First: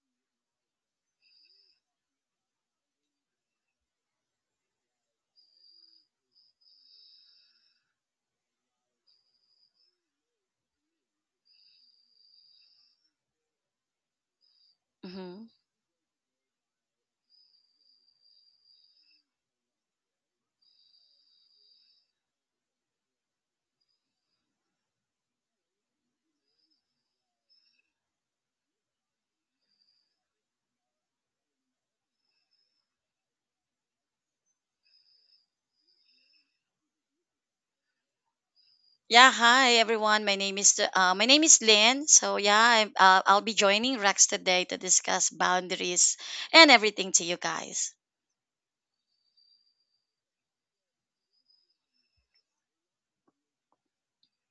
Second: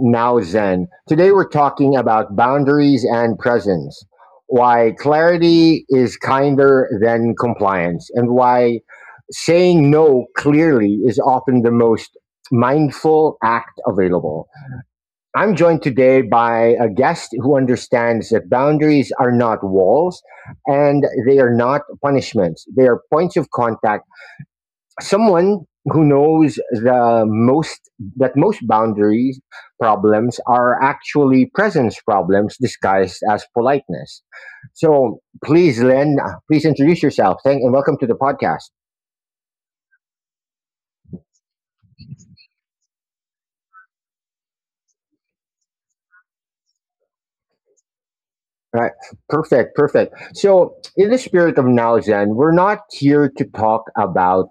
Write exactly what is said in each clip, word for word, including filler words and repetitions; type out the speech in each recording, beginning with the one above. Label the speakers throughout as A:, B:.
A: Now Zen. Today we're talking about boundaries and presence, why clarity is kinder than compliance, and why saying no clearly is often the most mindful act available.
B: hmm
A: I'm joined today by a guest who understands that boundaries are not walls and they are not punishments, they are points of contact someone who knows the most that most boundaries problems are actually presence problems disguised as politeness. So please, Len, please introduce yourself. Thank and welcome to the podcast.
B: Yeah, hi everyone. My name is uh, my name is Lynn. So yeah, I'm, uh, I'll be joining Rex today to discuss boundaries and everything to you guys.
A: All right, perfect, perfect. So in the spirit of now, Zen, we're not here to talk about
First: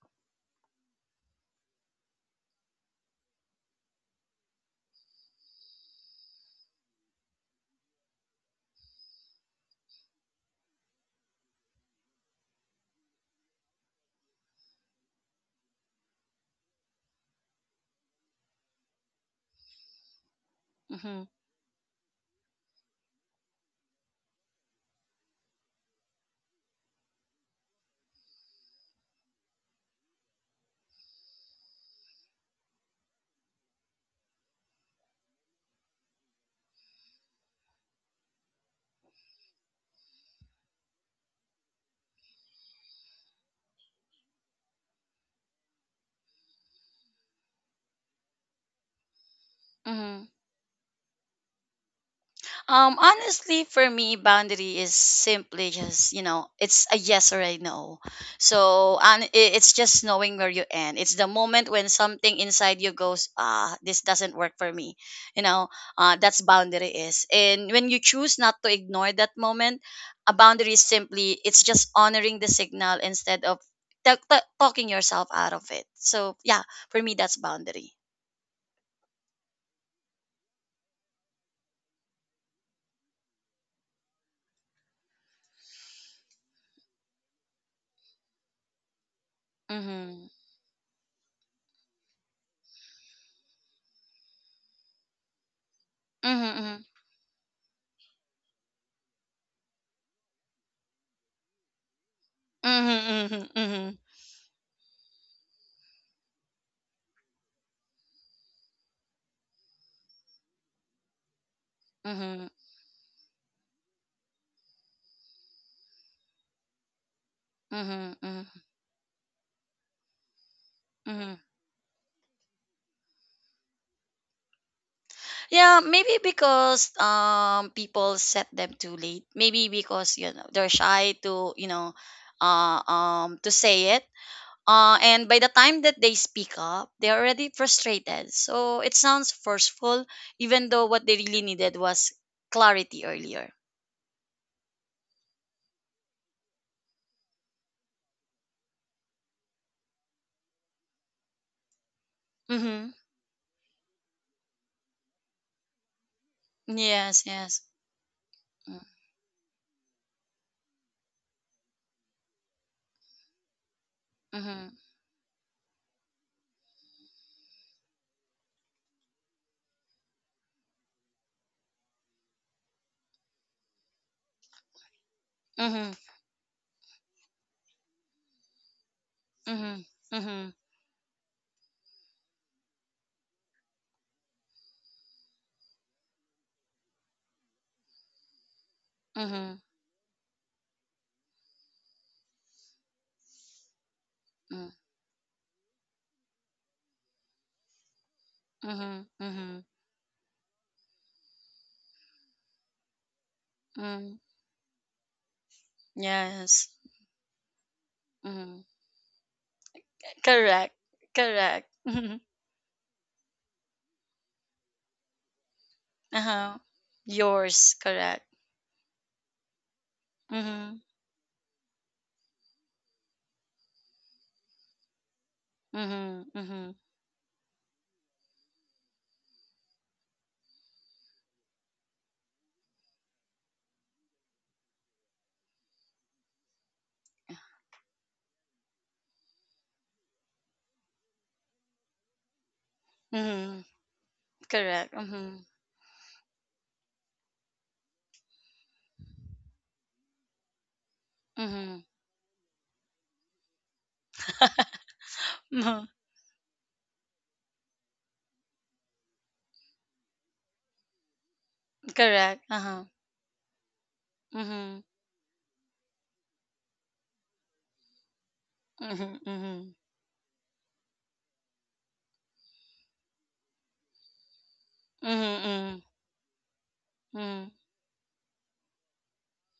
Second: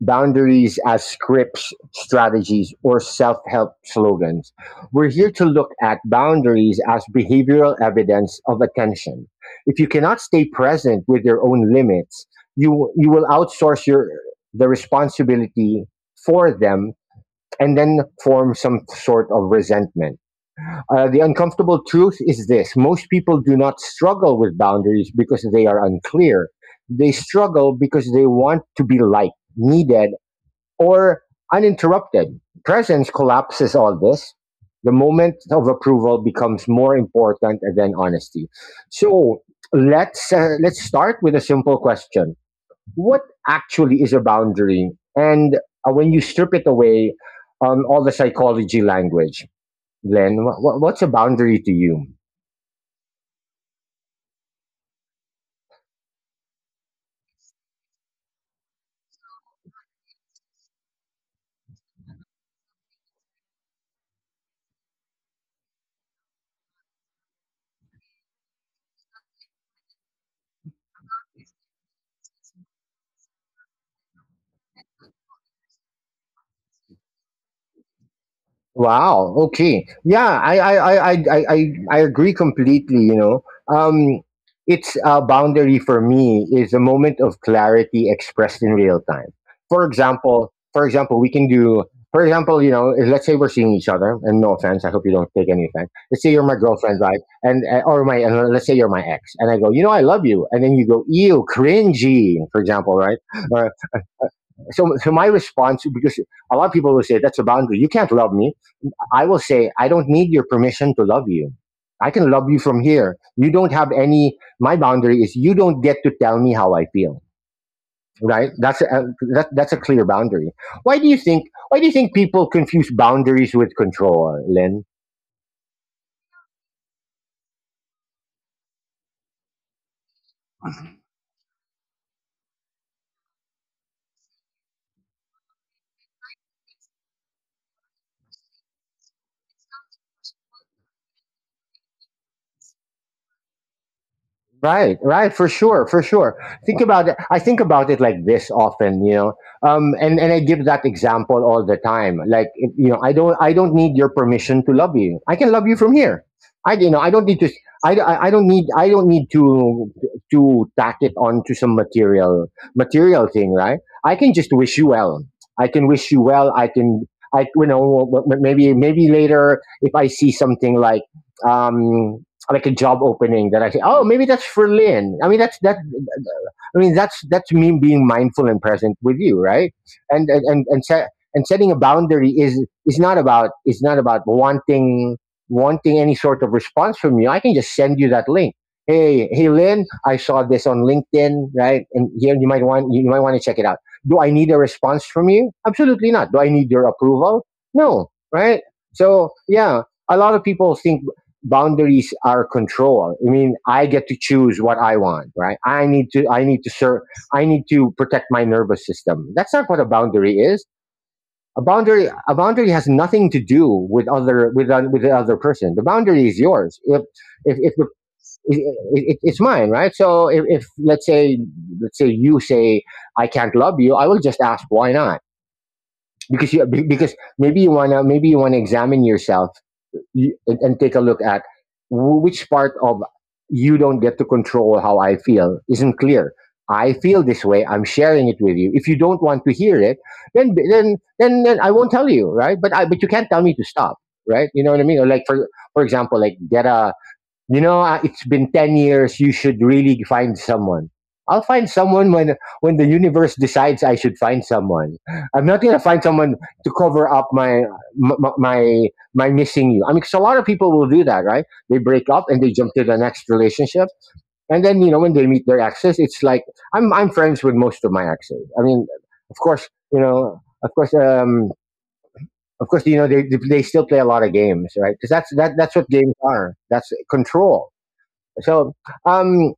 A: boundaries as scripts, strategies, or self help slogans. We're here to look at boundaries as behavioral evidence of attention. If you cannot stay present with your own limits, you, you will outsource your, the responsibility for them and then form some sort of resentment. Uh, the
B: Mm-hmm.
A: uncomfortable truth is this most people do not struggle with boundaries because they are unclear. They struggle because they want to be liked, needed, or uninterrupted. Presence collapses all this. The moment of approval becomes more important than honesty. So let's uh, let's start with a simple question: What actually is a boundary? And uh, when you strip it away, um, all the psychology language,
B: Mm-hmm.
A: then wh- wh- what's a boundary to you?
B: Um, honestly, for me, boundary is simply just you know, it's a yes or a no. So and i- it's just knowing where you end. It's the moment when something inside you goes, ah, this doesn't work for me. You know, uh, that's boundary is. And when you choose not to ignore that moment, a boundary is simply it's just honoring the signal instead of ta- ta- talking yourself out of it. So yeah, for me, that's boundary.
A: Wow. Okay. Yeah, I I I I I I I agree completely, you know. Um it's a boundary for me is a moment of clarity expressed in real time. For
B: Mhm.
A: example, for example, we can do for example, you know, if- let's say we're seeing each other, and no offense, I hope you don't take any offense. Let's say you're my
B: Mhm.
A: girlfriend, right? And uh, or my, and let's say you're my ex, and I go, you know, I love you, and then you go, ew, cringy, for
B: Mhm.
A: example, right?
B: Mhm. Mhm.
A: Uh,
B: Mhm.
A: so, so my response, because a lot of people will say that's a boundary. You can't love me. I will say, I don't need your permission to love you. I can
B: Mhm.
A: love you from here. You don't have any. My boundary is you don't get to tell me how I feel.
B: Mm-hmm,
A: Right? That's a, that, that's a clear boundary. Why do you
B: mm-hmm.
A: think? Why do you think people confuse boundaries with control, Lynn?
B: Yeah, maybe because um people set them too late. Maybe because you know they're shy to you know uh um to say it. Uh, and by the time that they speak up, they're already frustrated. So it sounds forceful, even though what they really needed was clarity earlier.
A: Right, right, for sure, for sure. Think about it. I think about it like this often, you know. Um, and and I give that example all the time. Like, it- you
B: Mm-hmm.
A: know, I don't, I don't need your permission to love you. I can love you from here. I, you know, I
B: Yes,
A: don't need to.
B: yes.
A: I, I I don't need,
B: Mm-hmm.
A: I don't need to to tack it on to some material material thing, right? I can just
B: Mm-hmm.
A: wish you well. I can wish you well. I can, I, you know, w- w- maybe maybe later if I see something like. Um, like a job opening that I say, oh, maybe that's for Lynn. I mean, that's that.
B: Mm-hmm.
A: I mean, that's that's me being mindful and present with you, right?
B: Mm-hmm.
A: And and and and, set, and setting a boundary is is not about is not about wanting wanting any sort of response from you. I can just send you that link. Hey,
B: Mm-hmm.
A: hey, Lynn, I saw this on LinkedIn, right? And here you might want you might want to check it out. Do I need a
B: Mm-hmm.
A: response from you? Absolutely not. Do I need your approval? No, right? So
B: Mm-hmm.
A: yeah, a lot of people think boundaries are control. I mean, I get
B: Mm-hmm.
A: to choose what I want, right? i need to I need
B: Yes.
A: to serve, I need to protect my
B: Mm-hmm.
A: nervous system. That's not what a boundary is.
B: Correct,
A: A
B: correct.
A: boundary
B: Mhm.
A: a boundary has nothing to do with other with uh, with the other person. The boundary is
B: Uh-huh.
A: yours. If if,
B: Yours,
A: if the,
B: correct.
A: it, It's mine, right? So, if, if
B: Mhm.
A: let's say let's say you say I can't love you, I will just ask why not,
B: Mhm.
A: because you
B: Mhm.
A: because maybe you want to maybe you want to examine yourself, you, and, and take a look at which part of you don't get to control how I feel isn't clear. I feel this way. I'm sharing it with you. If you don't want to hear it, then then then, then I won't tell you, right? But I but you can't tell me
B: Mhm.
A: to stop, right? You know what I
B: Correct.
A: mean? Or like
B: Mhm.
A: for for example, like get a you know, uh, it's been ten years. You should really find someone. I'll find
B: Mhm.
A: someone when when the universe decides I should find someone. I'm not gonna
B: Mhm.
A: find someone to cover up my my my, my missing you. I mean, because a lot of people will do that, right? They break up
B: Correct.
A: and they jump
B: Uh-huh.
A: to the next relationship, and
B: Mhm.
A: then you know when they meet their exes, it's like I'm I'm friends with most of my exes. I mean,
B: Mhm.
A: of course,
B: Mhm.
A: you know, of course, um, of course, you know, they they still play a lot of games, right?
B: Mhm.
A: Because that's that that's
B: Mhm.
A: what games are. That's
B: Mhm.
A: control. So um,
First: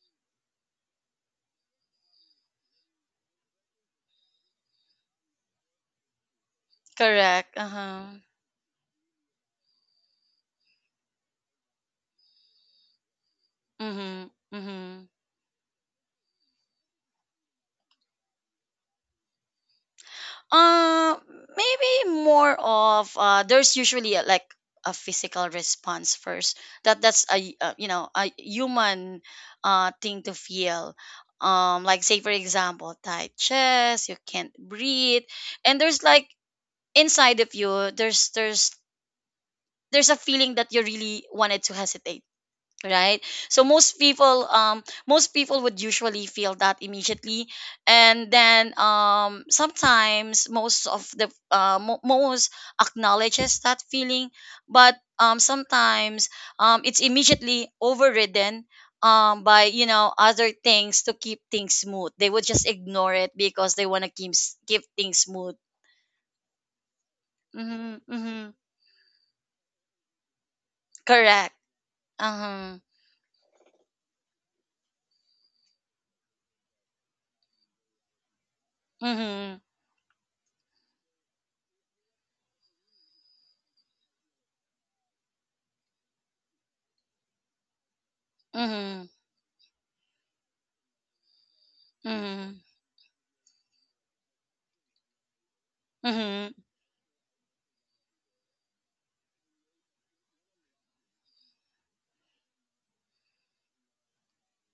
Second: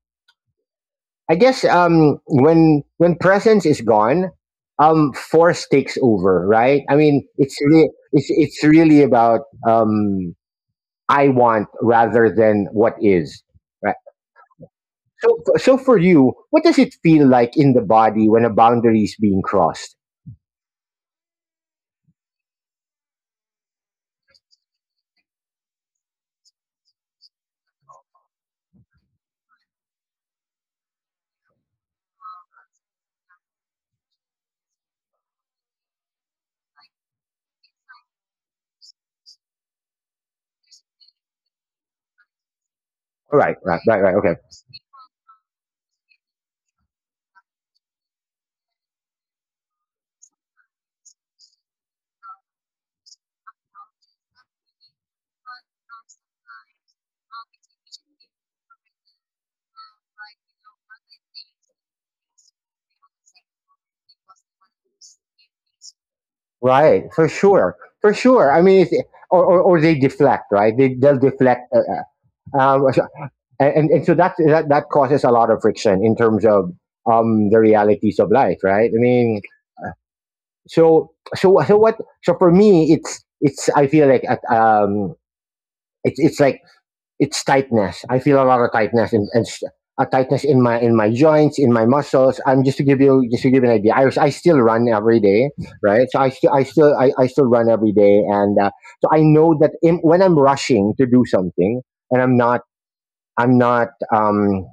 A: I guess um, when when presence is gone, um, force takes over, right? I mean,
B: Correct.
A: it's really
B: Uh-huh.
A: it's it's really about um, I want rather than what is, right?
B: Mhm. Mhm.
A: So so for you, what does it feel like in the body when a boundary is being crossed?
B: Uh, Maybe more of uh, there's usually a, like a physical response first. That that's a uh, you know a human uh thing to feel. Um, like say for example, tight chest, you can't breathe, and there's like inside of you, there's there's there's a feeling that you really wanted to hesitate, right?
A: Right,
B: So
A: right,
B: most
A: right, right. Okay,
B: people, um most people would usually feel that immediately, and then um sometimes most of the uh, mo- most acknowledges that feeling, but um sometimes um it's immediately overridden um by you know other things to keep things smooth. They would just ignore it because they want to keep s- keep things smooth.
A: right, for sure,
B: Mm-hmm,
A: for sure.
B: mm-hmm.
A: I mean, it's, or, or or they deflect, right? They they'll
B: Correct,
A: deflect. Uh, uh,
B: uh-huh.
A: um, so and, and, so that, that that causes a lot of friction in terms of um, the realities of life, right? I mean,
B: Mm-hmm,
A: so so so what? So for me, it's it's I feel like at, um, it's it's like it's tightness. I feel a lot of
B: mm-hmm,
A: tightness and, and a tightness in my in my joints, in my muscles.
B: mm-hmm,
A: I'm um, Just to give you just to give you an idea. I was, I still run every day, right? So I still
B: mm-hmm.
A: I still I, I still run every day, and uh, so I know that in, when I'm rushing to do something and I'm not I'm not um,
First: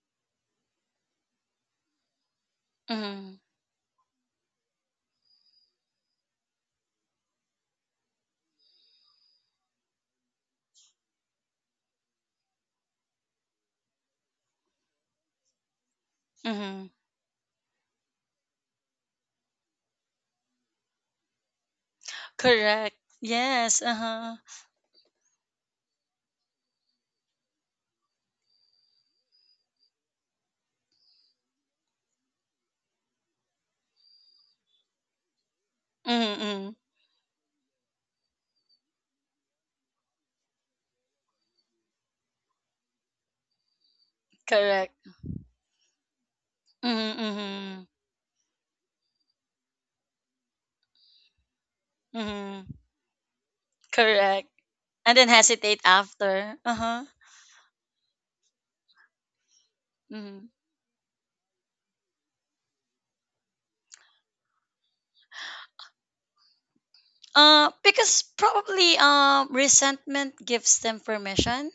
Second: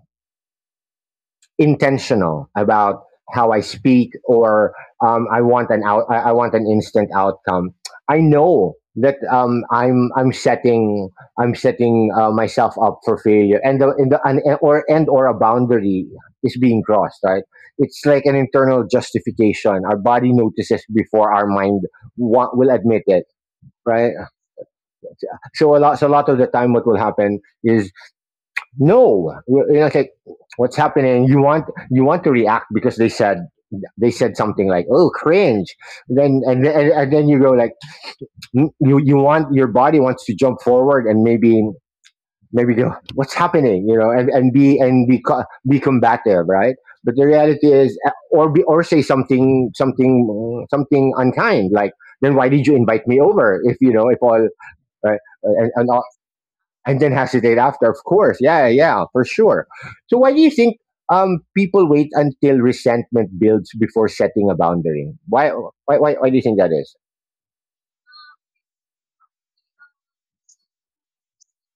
A: intentional about
B: Mm-hmm.
A: how I speak, or um, I want an out, I, want an instant outcome. I know that um, I'm I'm setting I'm setting uh, myself up for failure, and the, and the and, or and or a boundary is being
B: Mhm.
A: crossed. Right? It's like an internal justification. Our body notices before our mind wa- will
B: Correct.
A: admit it.
B: Yes,
A: Right?
B: uh-huh.
A: So a lot so a lot of the time, what will happen is no, you know, it's like what's happening. You want you want to react because they said they said something like oh cringe, then and
B: Mm-mm.
A: then, and then you go like you you want your body wants to jump forward and maybe maybe go what's happening, you know, and, and be and
B: Correct.
A: be co- be combative, right? But
B: Mm-hmm, correct,
A: the reality
B: mm-hmm.
A: is eh, or be or say something something something unkind like then why
B: Mm-hmm.
A: did you invite me over if you know if all
B: Correct. And
A: right
B: then
A: and,
B: hesitate
A: and all,
B: after.
A: and
B: Uh-huh.
A: then has to date after, of course. Yeah, yeah, for sure. So why do
B: Mm-hmm.
A: you think um, people wait until resentment builds before setting a boundary? Why, why, why, why do you think that is?
B: Uh, because probably um, resentment gives them permission.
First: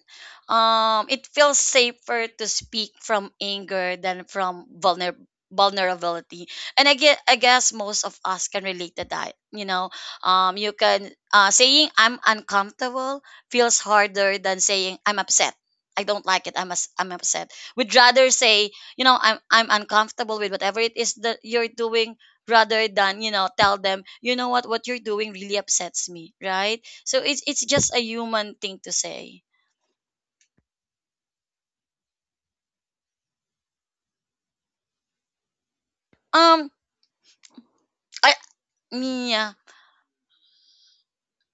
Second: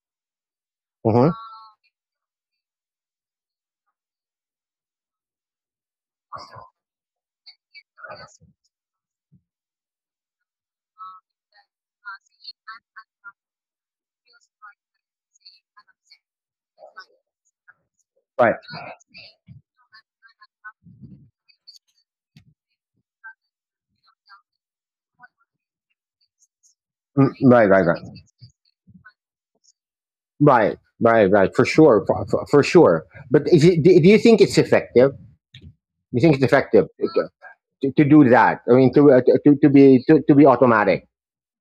B: Um, it
A: Mhm.
B: feels safer to speak from anger than from vulner- vulnerability. And I guess, I guess most of us can relate to that. You know, um, you can uh, saying I'm uncomfortable feels harder than saying I'm upset. I don't like it. I'm us- I'm upset. We'd rather
A: Right.
B: say, you know, I'm I'm uncomfortable with whatever it is that you're doing, rather than you know tell them you know what what you're doing really upsets me, right? So
A: Mm,
B: it's
A: right,
B: it's
A: right,
B: just a human thing to say.
A: right, right, right, right. For sure, for, for, for sure. But is it, do do you think it's effective? You think it's
B: Um
A: effective to, to do that? I mean,
B: I
A: to
B: me
A: uh, to,
B: Yeah.
A: to be to, to be automatic,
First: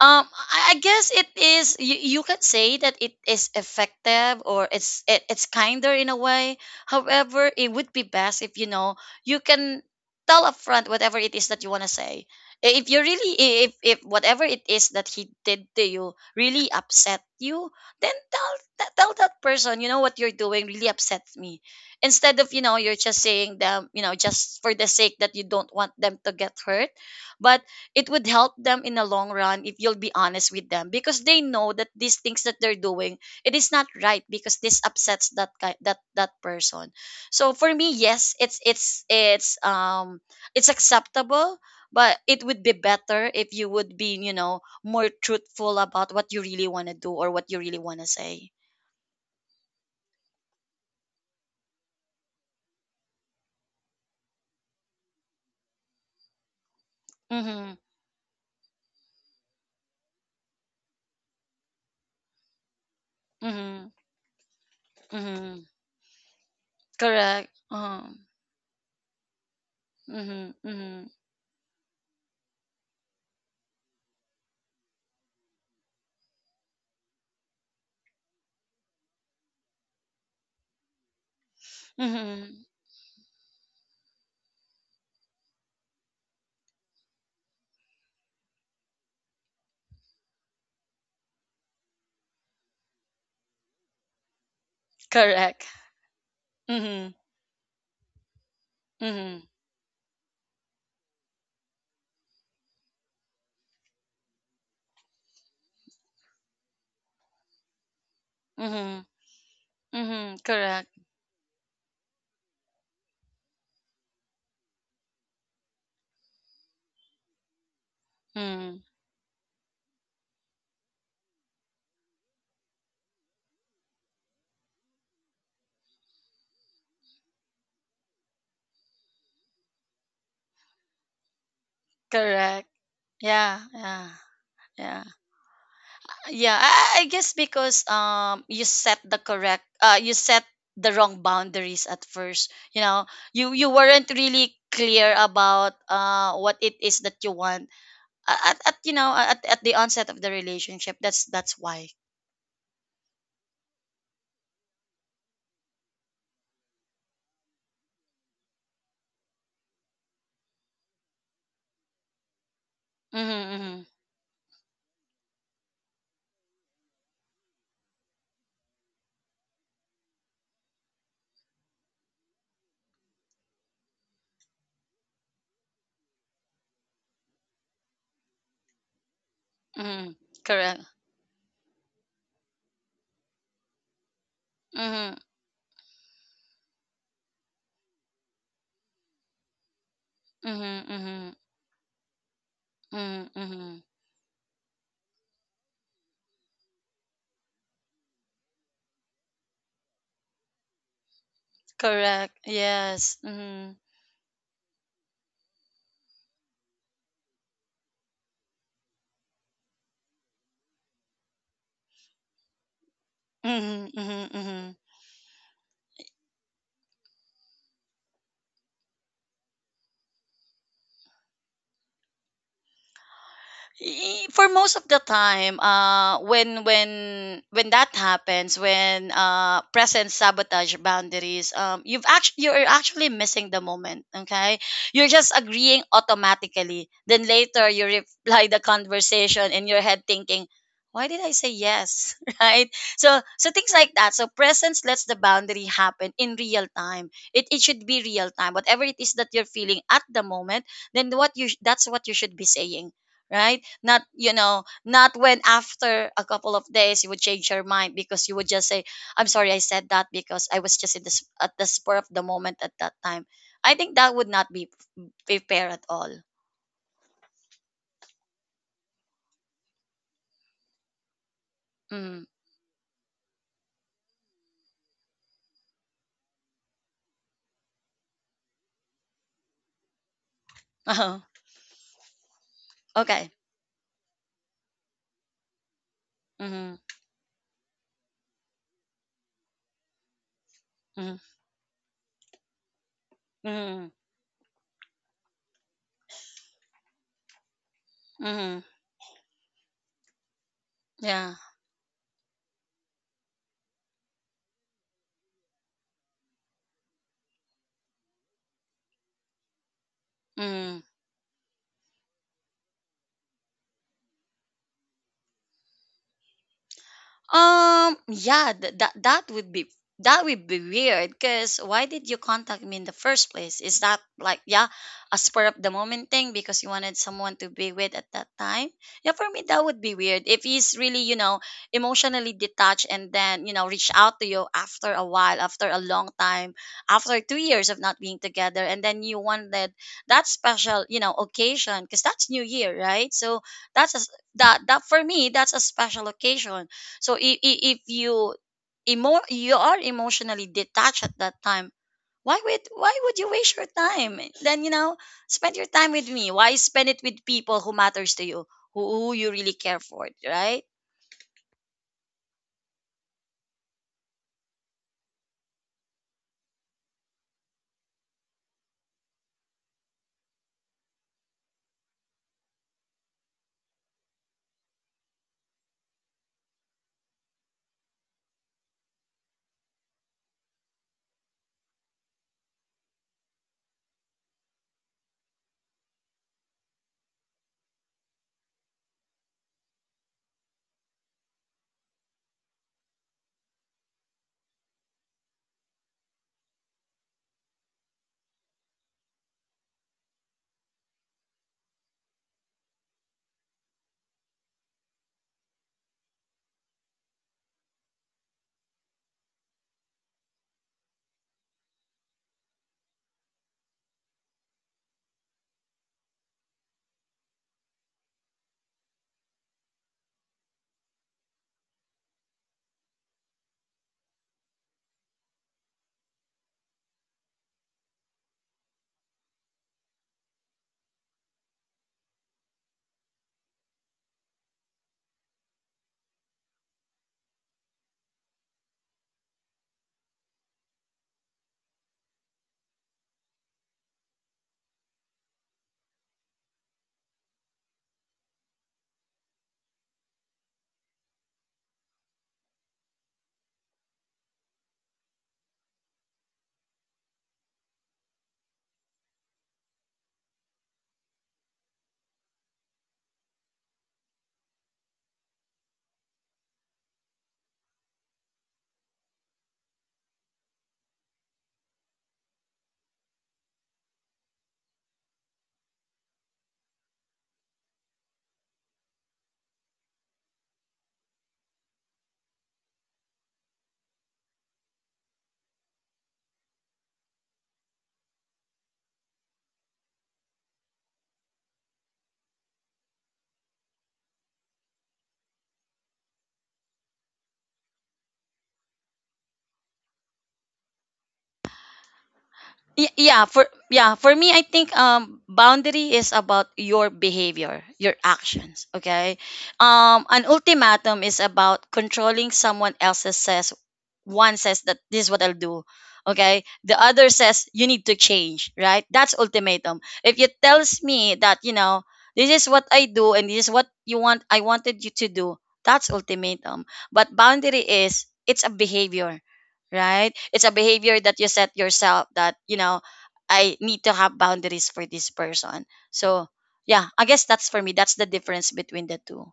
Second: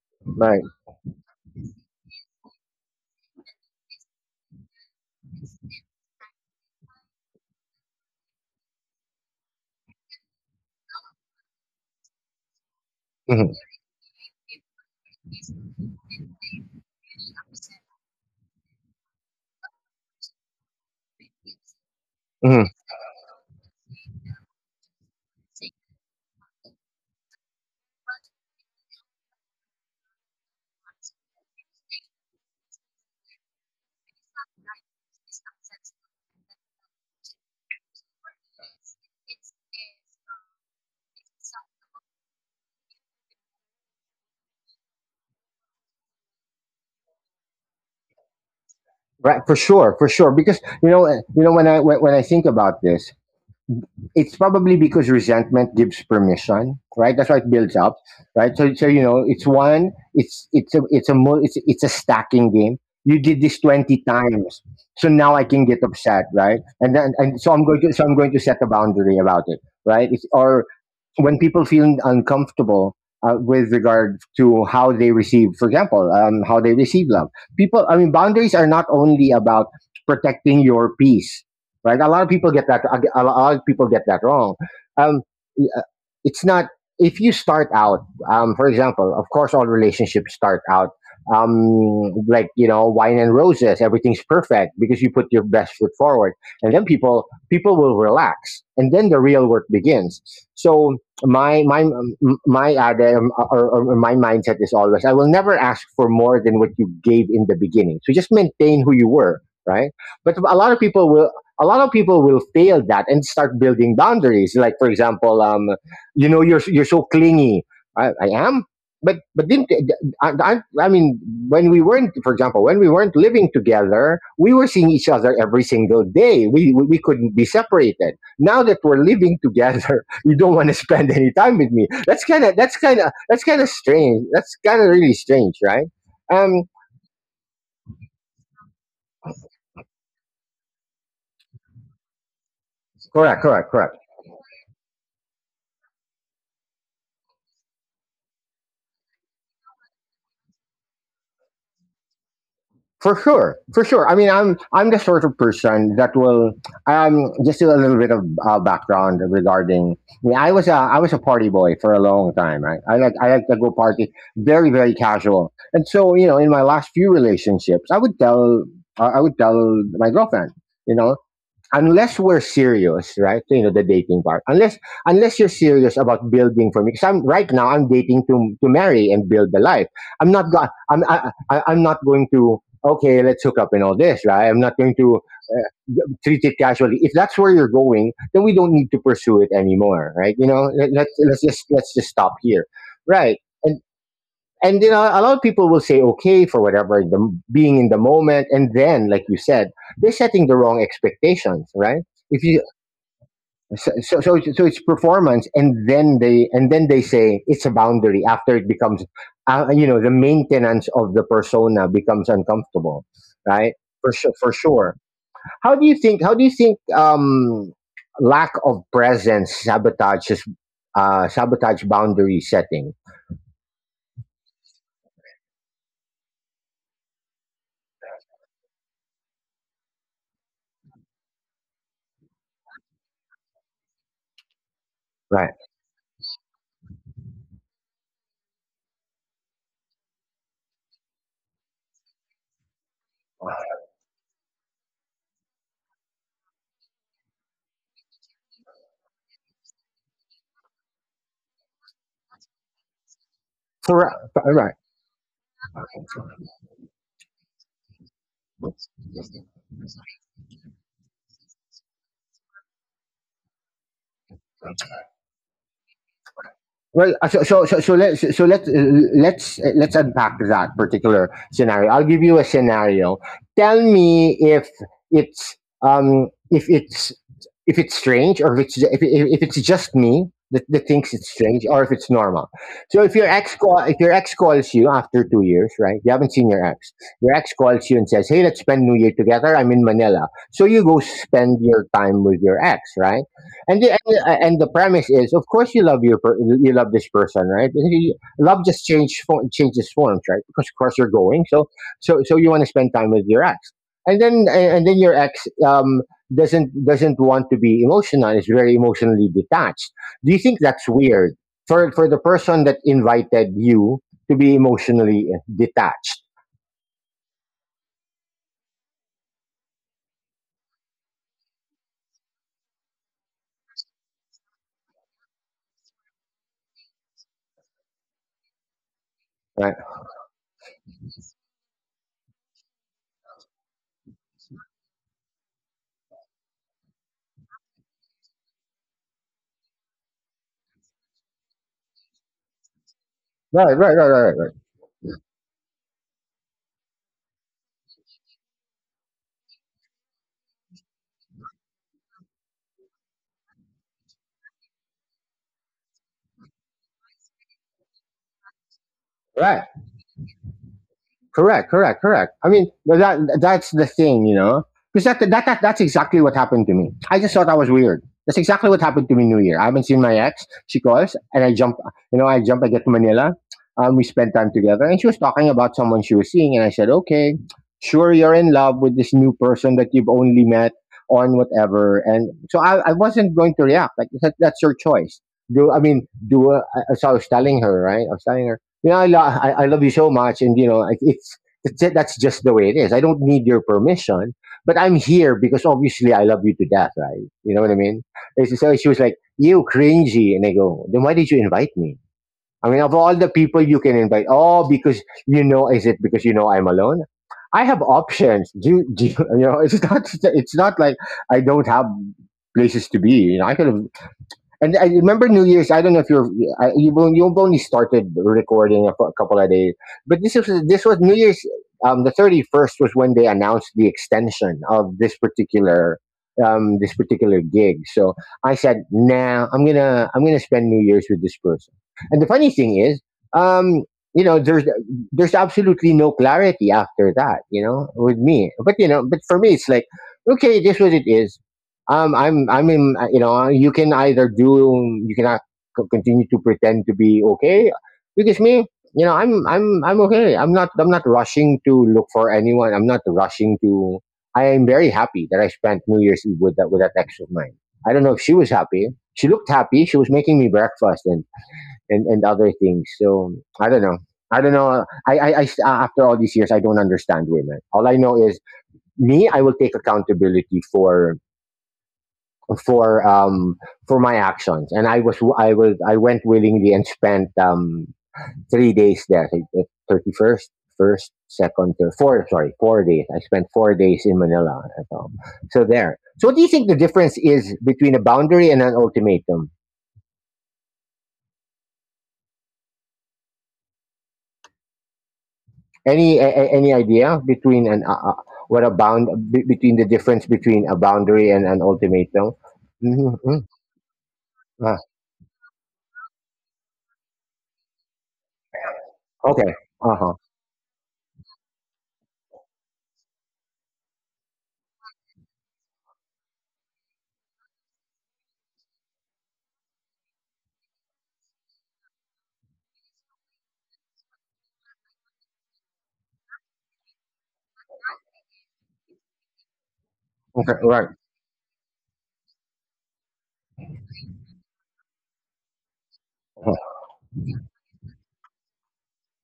B: Um,
A: right?
B: I I guess it is. You, you can say that it is effective, or it's it, it's kinder in a way. However, it would be best if you know you can tell upfront whatever it is that you want to say. I- If you really,
A: Hmm.
B: i- if if whatever it is that he did to you really upset you, then tell t- tell that person. You know what you're doing really upsets me. Instead of you
A: Hmm.
B: know you're just saying them, you know, just for the sake that you don't want them to get hurt, but it would help them in the long run if you'll be honest with them because they know that these things that they're doing, it is not right because this upsets that guy, that that person. So for me, yes, it's it's it's um it's acceptable, but it would be better if you would be you know more truthful about what you really want to do or what you really want to say.
A: Right, for sure, for sure. Because you know, uh, you know, when I when, when I think about this, it's probably because resentment gives permission, right? That's why it
B: Mm-hmm,
A: builds up, right? So, so you know, it's one, it's it's a it's a mul- it's it's a stacking game. You did this
B: mm-hmm,
A: twenty times, so now I
B: mm-hmm,
A: can get upset, right? And then and
B: correct,
A: so I'm going to
B: uh-huh.
A: so I'm going to set a boundary about it, right? It's,
B: Mm-hmm,
A: or
B: mm-hmm,
A: when people feel uncomfortable uh, with regard to how they receive, for example, um, how they receive love. People, I mean, boundaries are not only about protecting your peace, right? A lot of people
B: mm-hmm,
A: get that. A lot of people get that wrong. Um, uh, it's not. If you start out, um, for example, of course, all relationships start out um, like you know wine and roses. Everything's perfect because you put your
B: correct,
A: best foot forward, and then
B: mm-hmm,
A: people people will relax, and then the
B: mm-hmm,
A: real work begins. So my my my ade, um, or, or my mindset is always I will never ask for more than what you gave in the beginning. So just maintain who
B: mm-hmm.
A: you were, right?
B: Mhm,
A: But a lot of
B: correct.
A: people will a lot of people will fail that and start building boundaries. Like, for example, um, you know, you're you're so clingy. I, I am,
B: Mm,
A: but but didn't I, I? I mean, when we weren't, for example, when we weren't living together, we were seeing each other every single day. We we, we couldn't be separated. Now that we're living together, you don't want to spend any time with me. That's kind of
B: correct.
A: that's kind of that's
B: Yeah,
A: kind of
B: yeah,
A: strange. That's kind of
B: yeah.
A: really strange, right?
B: Yeah,
A: Um,
B: I, I I guess because um you set the correct uh you set the wrong boundaries at first. You know,
A: Correct,
B: you you
A: correct, correct.
B: weren't really clear about uh what it is that you want. A- at, at you know at, at the onset of the relationship. That's that's why.
A: For sure, for sure. I mean, I'm I'm the sort of person that will um just do a little bit of uh, background regarding. I mean, I was a I was a party boy for a long time, right? I like I like to go
B: Mhm,
A: party, very very casual. And so, you know, in my last few relationships, I would tell I I would tell my girlfriend, you know, unless we're serious, right? You know, the dating part. Unless unless you're serious about building for me, because I'm right now I'm dating to to marry and build the
B: mhm,
A: life.
B: mhm.
A: I'm not go-
B: Correct.
A: I'm I, I, I'm not going to, okay, let's hook up and all this, right? I'm not going
B: Mhm,
A: to uh, treat it casually. If that's where you're going, then we don't need to pursue it anymore, right? You know,
B: mhm,
A: let, let's
B: mhm,
A: let's just let's just stop here,
B: mhm,
A: right?
B: mhm.
A: And and you know, a lot of people will say okay for whatever, the being in the moment, and then like you said, they're setting the wrong expectations, right?
B: Correct.
A: if you
B: Yes. Mhm.
A: so so so it's, so it's performance, and then they and then they say it's a boundary after it becomes uh, you know, the maintenance of the persona becomes uncomfortable, right?
B: Mhm,
A: For
B: mhm,
A: sure, for
B: mhm.
A: sure. How do you think how do you think um lack of presence sabotages uh sabotage boundary setting?
B: Y- for most of the time uh when when when that happens, when uh presence sabotage boundaries, um you've actually, you're actually missing the moment. Okay? You're just
A: Right.
B: agreeing automatically, then later you reply the conversation in your head thinking, why did I say yes? Right? So so things like that. So presence lets the boundary happen in real time. it, it should be real time. Whatever it is that you're feeling at the moment, then what you sh- that's what you should be saying, right? Not, you
A: for,
B: know, not when after a couple of days you would change your mind because you would just say, I'm sorry I said that because I was just in this at the spur of the moment at that time. I think that would not be fair at all.
A: Well, uh, so so so so let's so let's, uh, let's uh, let's unpack that particular scenario. I'll
B: Mm.
A: give you a scenario. Tell me if it's um if it's if it's strange, or if it's if, if if it's just me that, that thinks it's strange, or if it's normal. So if
B: Okay.
A: your ex call if your ex calls you after two years, right? You haven't seen your
B: Mm-hmm.
A: ex. Your ex calls you and says, "Hey, let's spend New Year together. I'm in Manila." So you go
B: Mm-hmm.
A: spend your time with your ex, right?
B: Mm-hmm.
A: And the, and, the- and the premise is, of course, you love your per- you love this person, right? You-
B: Mm-hmm.
A: Love just change form, changes forms, right? Because of course you're
B: Yeah.
A: going, so so so you want to spend time with your ex, and then and then your ex um, doesn't doesn't want to be emotional. Is very emotionally detached. Do you think
B: Mm.
A: that's weird for for the person that invited you to be emotionally uh, detached?
B: Um, yeah, th- that that would be, that would be weird because why did you contact me in the first place? Is that like yeah, a spur of the moment thing because you wanted someone to be with at that time? Yeah, for me that would
A: Right,
B: be weird. If he's really, you know, emotionally detached and then, you know, reach out to you after a while, after a long time, after two years of not being together, and then you wanted that special, you know, occasion because that's New Year, right? So
A: right,
B: that's a,
A: right,
B: s-
A: right, right, right,
B: that that for me, that's a special occasion. So if, if you emo- you are emotionally detached at that time, why would, why would you waste your time then? You know, spend your time with me. Why spend it with people who matters to you, who, who you really
A: right.
B: care for, right?
A: Correct, correct, correct. I mean, but that that's the thing, you know, because that, that that that's exactly what happened to me. I just thought I was weird. That's exactly what happened to me New Year. I haven't seen my ex. She calls, and I jump. You know, I jump. I get to Manila. Um, we spend time together, and she was talking about someone she was seeing, and I said, "Okay, sure, you're in love with this new person that you've only met on whatever." And so I, I wasn't going to react. Like that, that's your choice. Do I mean do? Uh, so I was telling her, right? I was telling her, yeah, I, lo- I, I love you so much, and you know, I- it's it's ju- that's just the way it is. I don't need your permission, but I'm here because obviously I love you to death, right? You know what I mean? And she- So she was like, "You cringy," and I go, "Then why did you invite me?" I mean, of all the people you can invite, oh, because you know, is it because you know I'm alone? I have options. Do you, do you, you know? It's not. It's not like I don't have places to be. You know, I could have. And I remember New Year's. I don't know if you're I- You've only, you've only started recording a, cou- a couple of days, but this was this was New Year's. Um, the thirty first was when they announced the extension of this particular um, this particular gig. So I said, "Nah, I'm gonna I'm gonna spend New Year's with this person." And the funny thing is, um, you know, there's there's absolutely no clarity after that. You know, with me, but you know, but for me, it's like, okay, this what it is. um, I'm, I mean, uh, you know, uh, you can either do, you cannot c- continue to pretend to be okay, because me, you know, I'm, I'm, I'm okay. I'm not, I'm not rushing to look for anyone. I'm not rushing to. I am very happy that I spent New Year's Eve with that with that ex of mine. I don't know if she was happy. She looked happy. She was making me breakfast and and and other things. So I don't know. I don't know. I, I, I, after all these years, I don't understand women. All I know is me. I will take accountability for for um for my actions, and i was i was I went willingly and spent um three days there. So, 31st, first first, second, third, four, sorry, four days. I spent four days in Manila. So, so there so what do you think the difference is between a boundary and an ultimatum? Any a, a- any idea? Between an uh, uh, what a bound be- Between the difference between a boundary and an ultimatum?
B: Y-
A: Mm-hmm.
B: yeah for
A: Mm-hmm.
B: yeah, for me I think
A: Ah,
B: um boundary is about your behavior, your actions, okay?
A: okay.
B: Um
A: Uh-huh.
B: an ultimatum is about controlling someone else's says. One says that this is what I'll do, okay? The other says you need to change, right? That's ultimatum. If you tells me that you know this is what I do and this is what you want, I wanted you to do, that's ultimatum. But boundary is, it's a behavior, right? It's a
A: Okay. Right,
B: behavior that you set yourself that, you know, I need to have boundaries for this person. So, yeah, I guess that's for me. That's the difference between the two.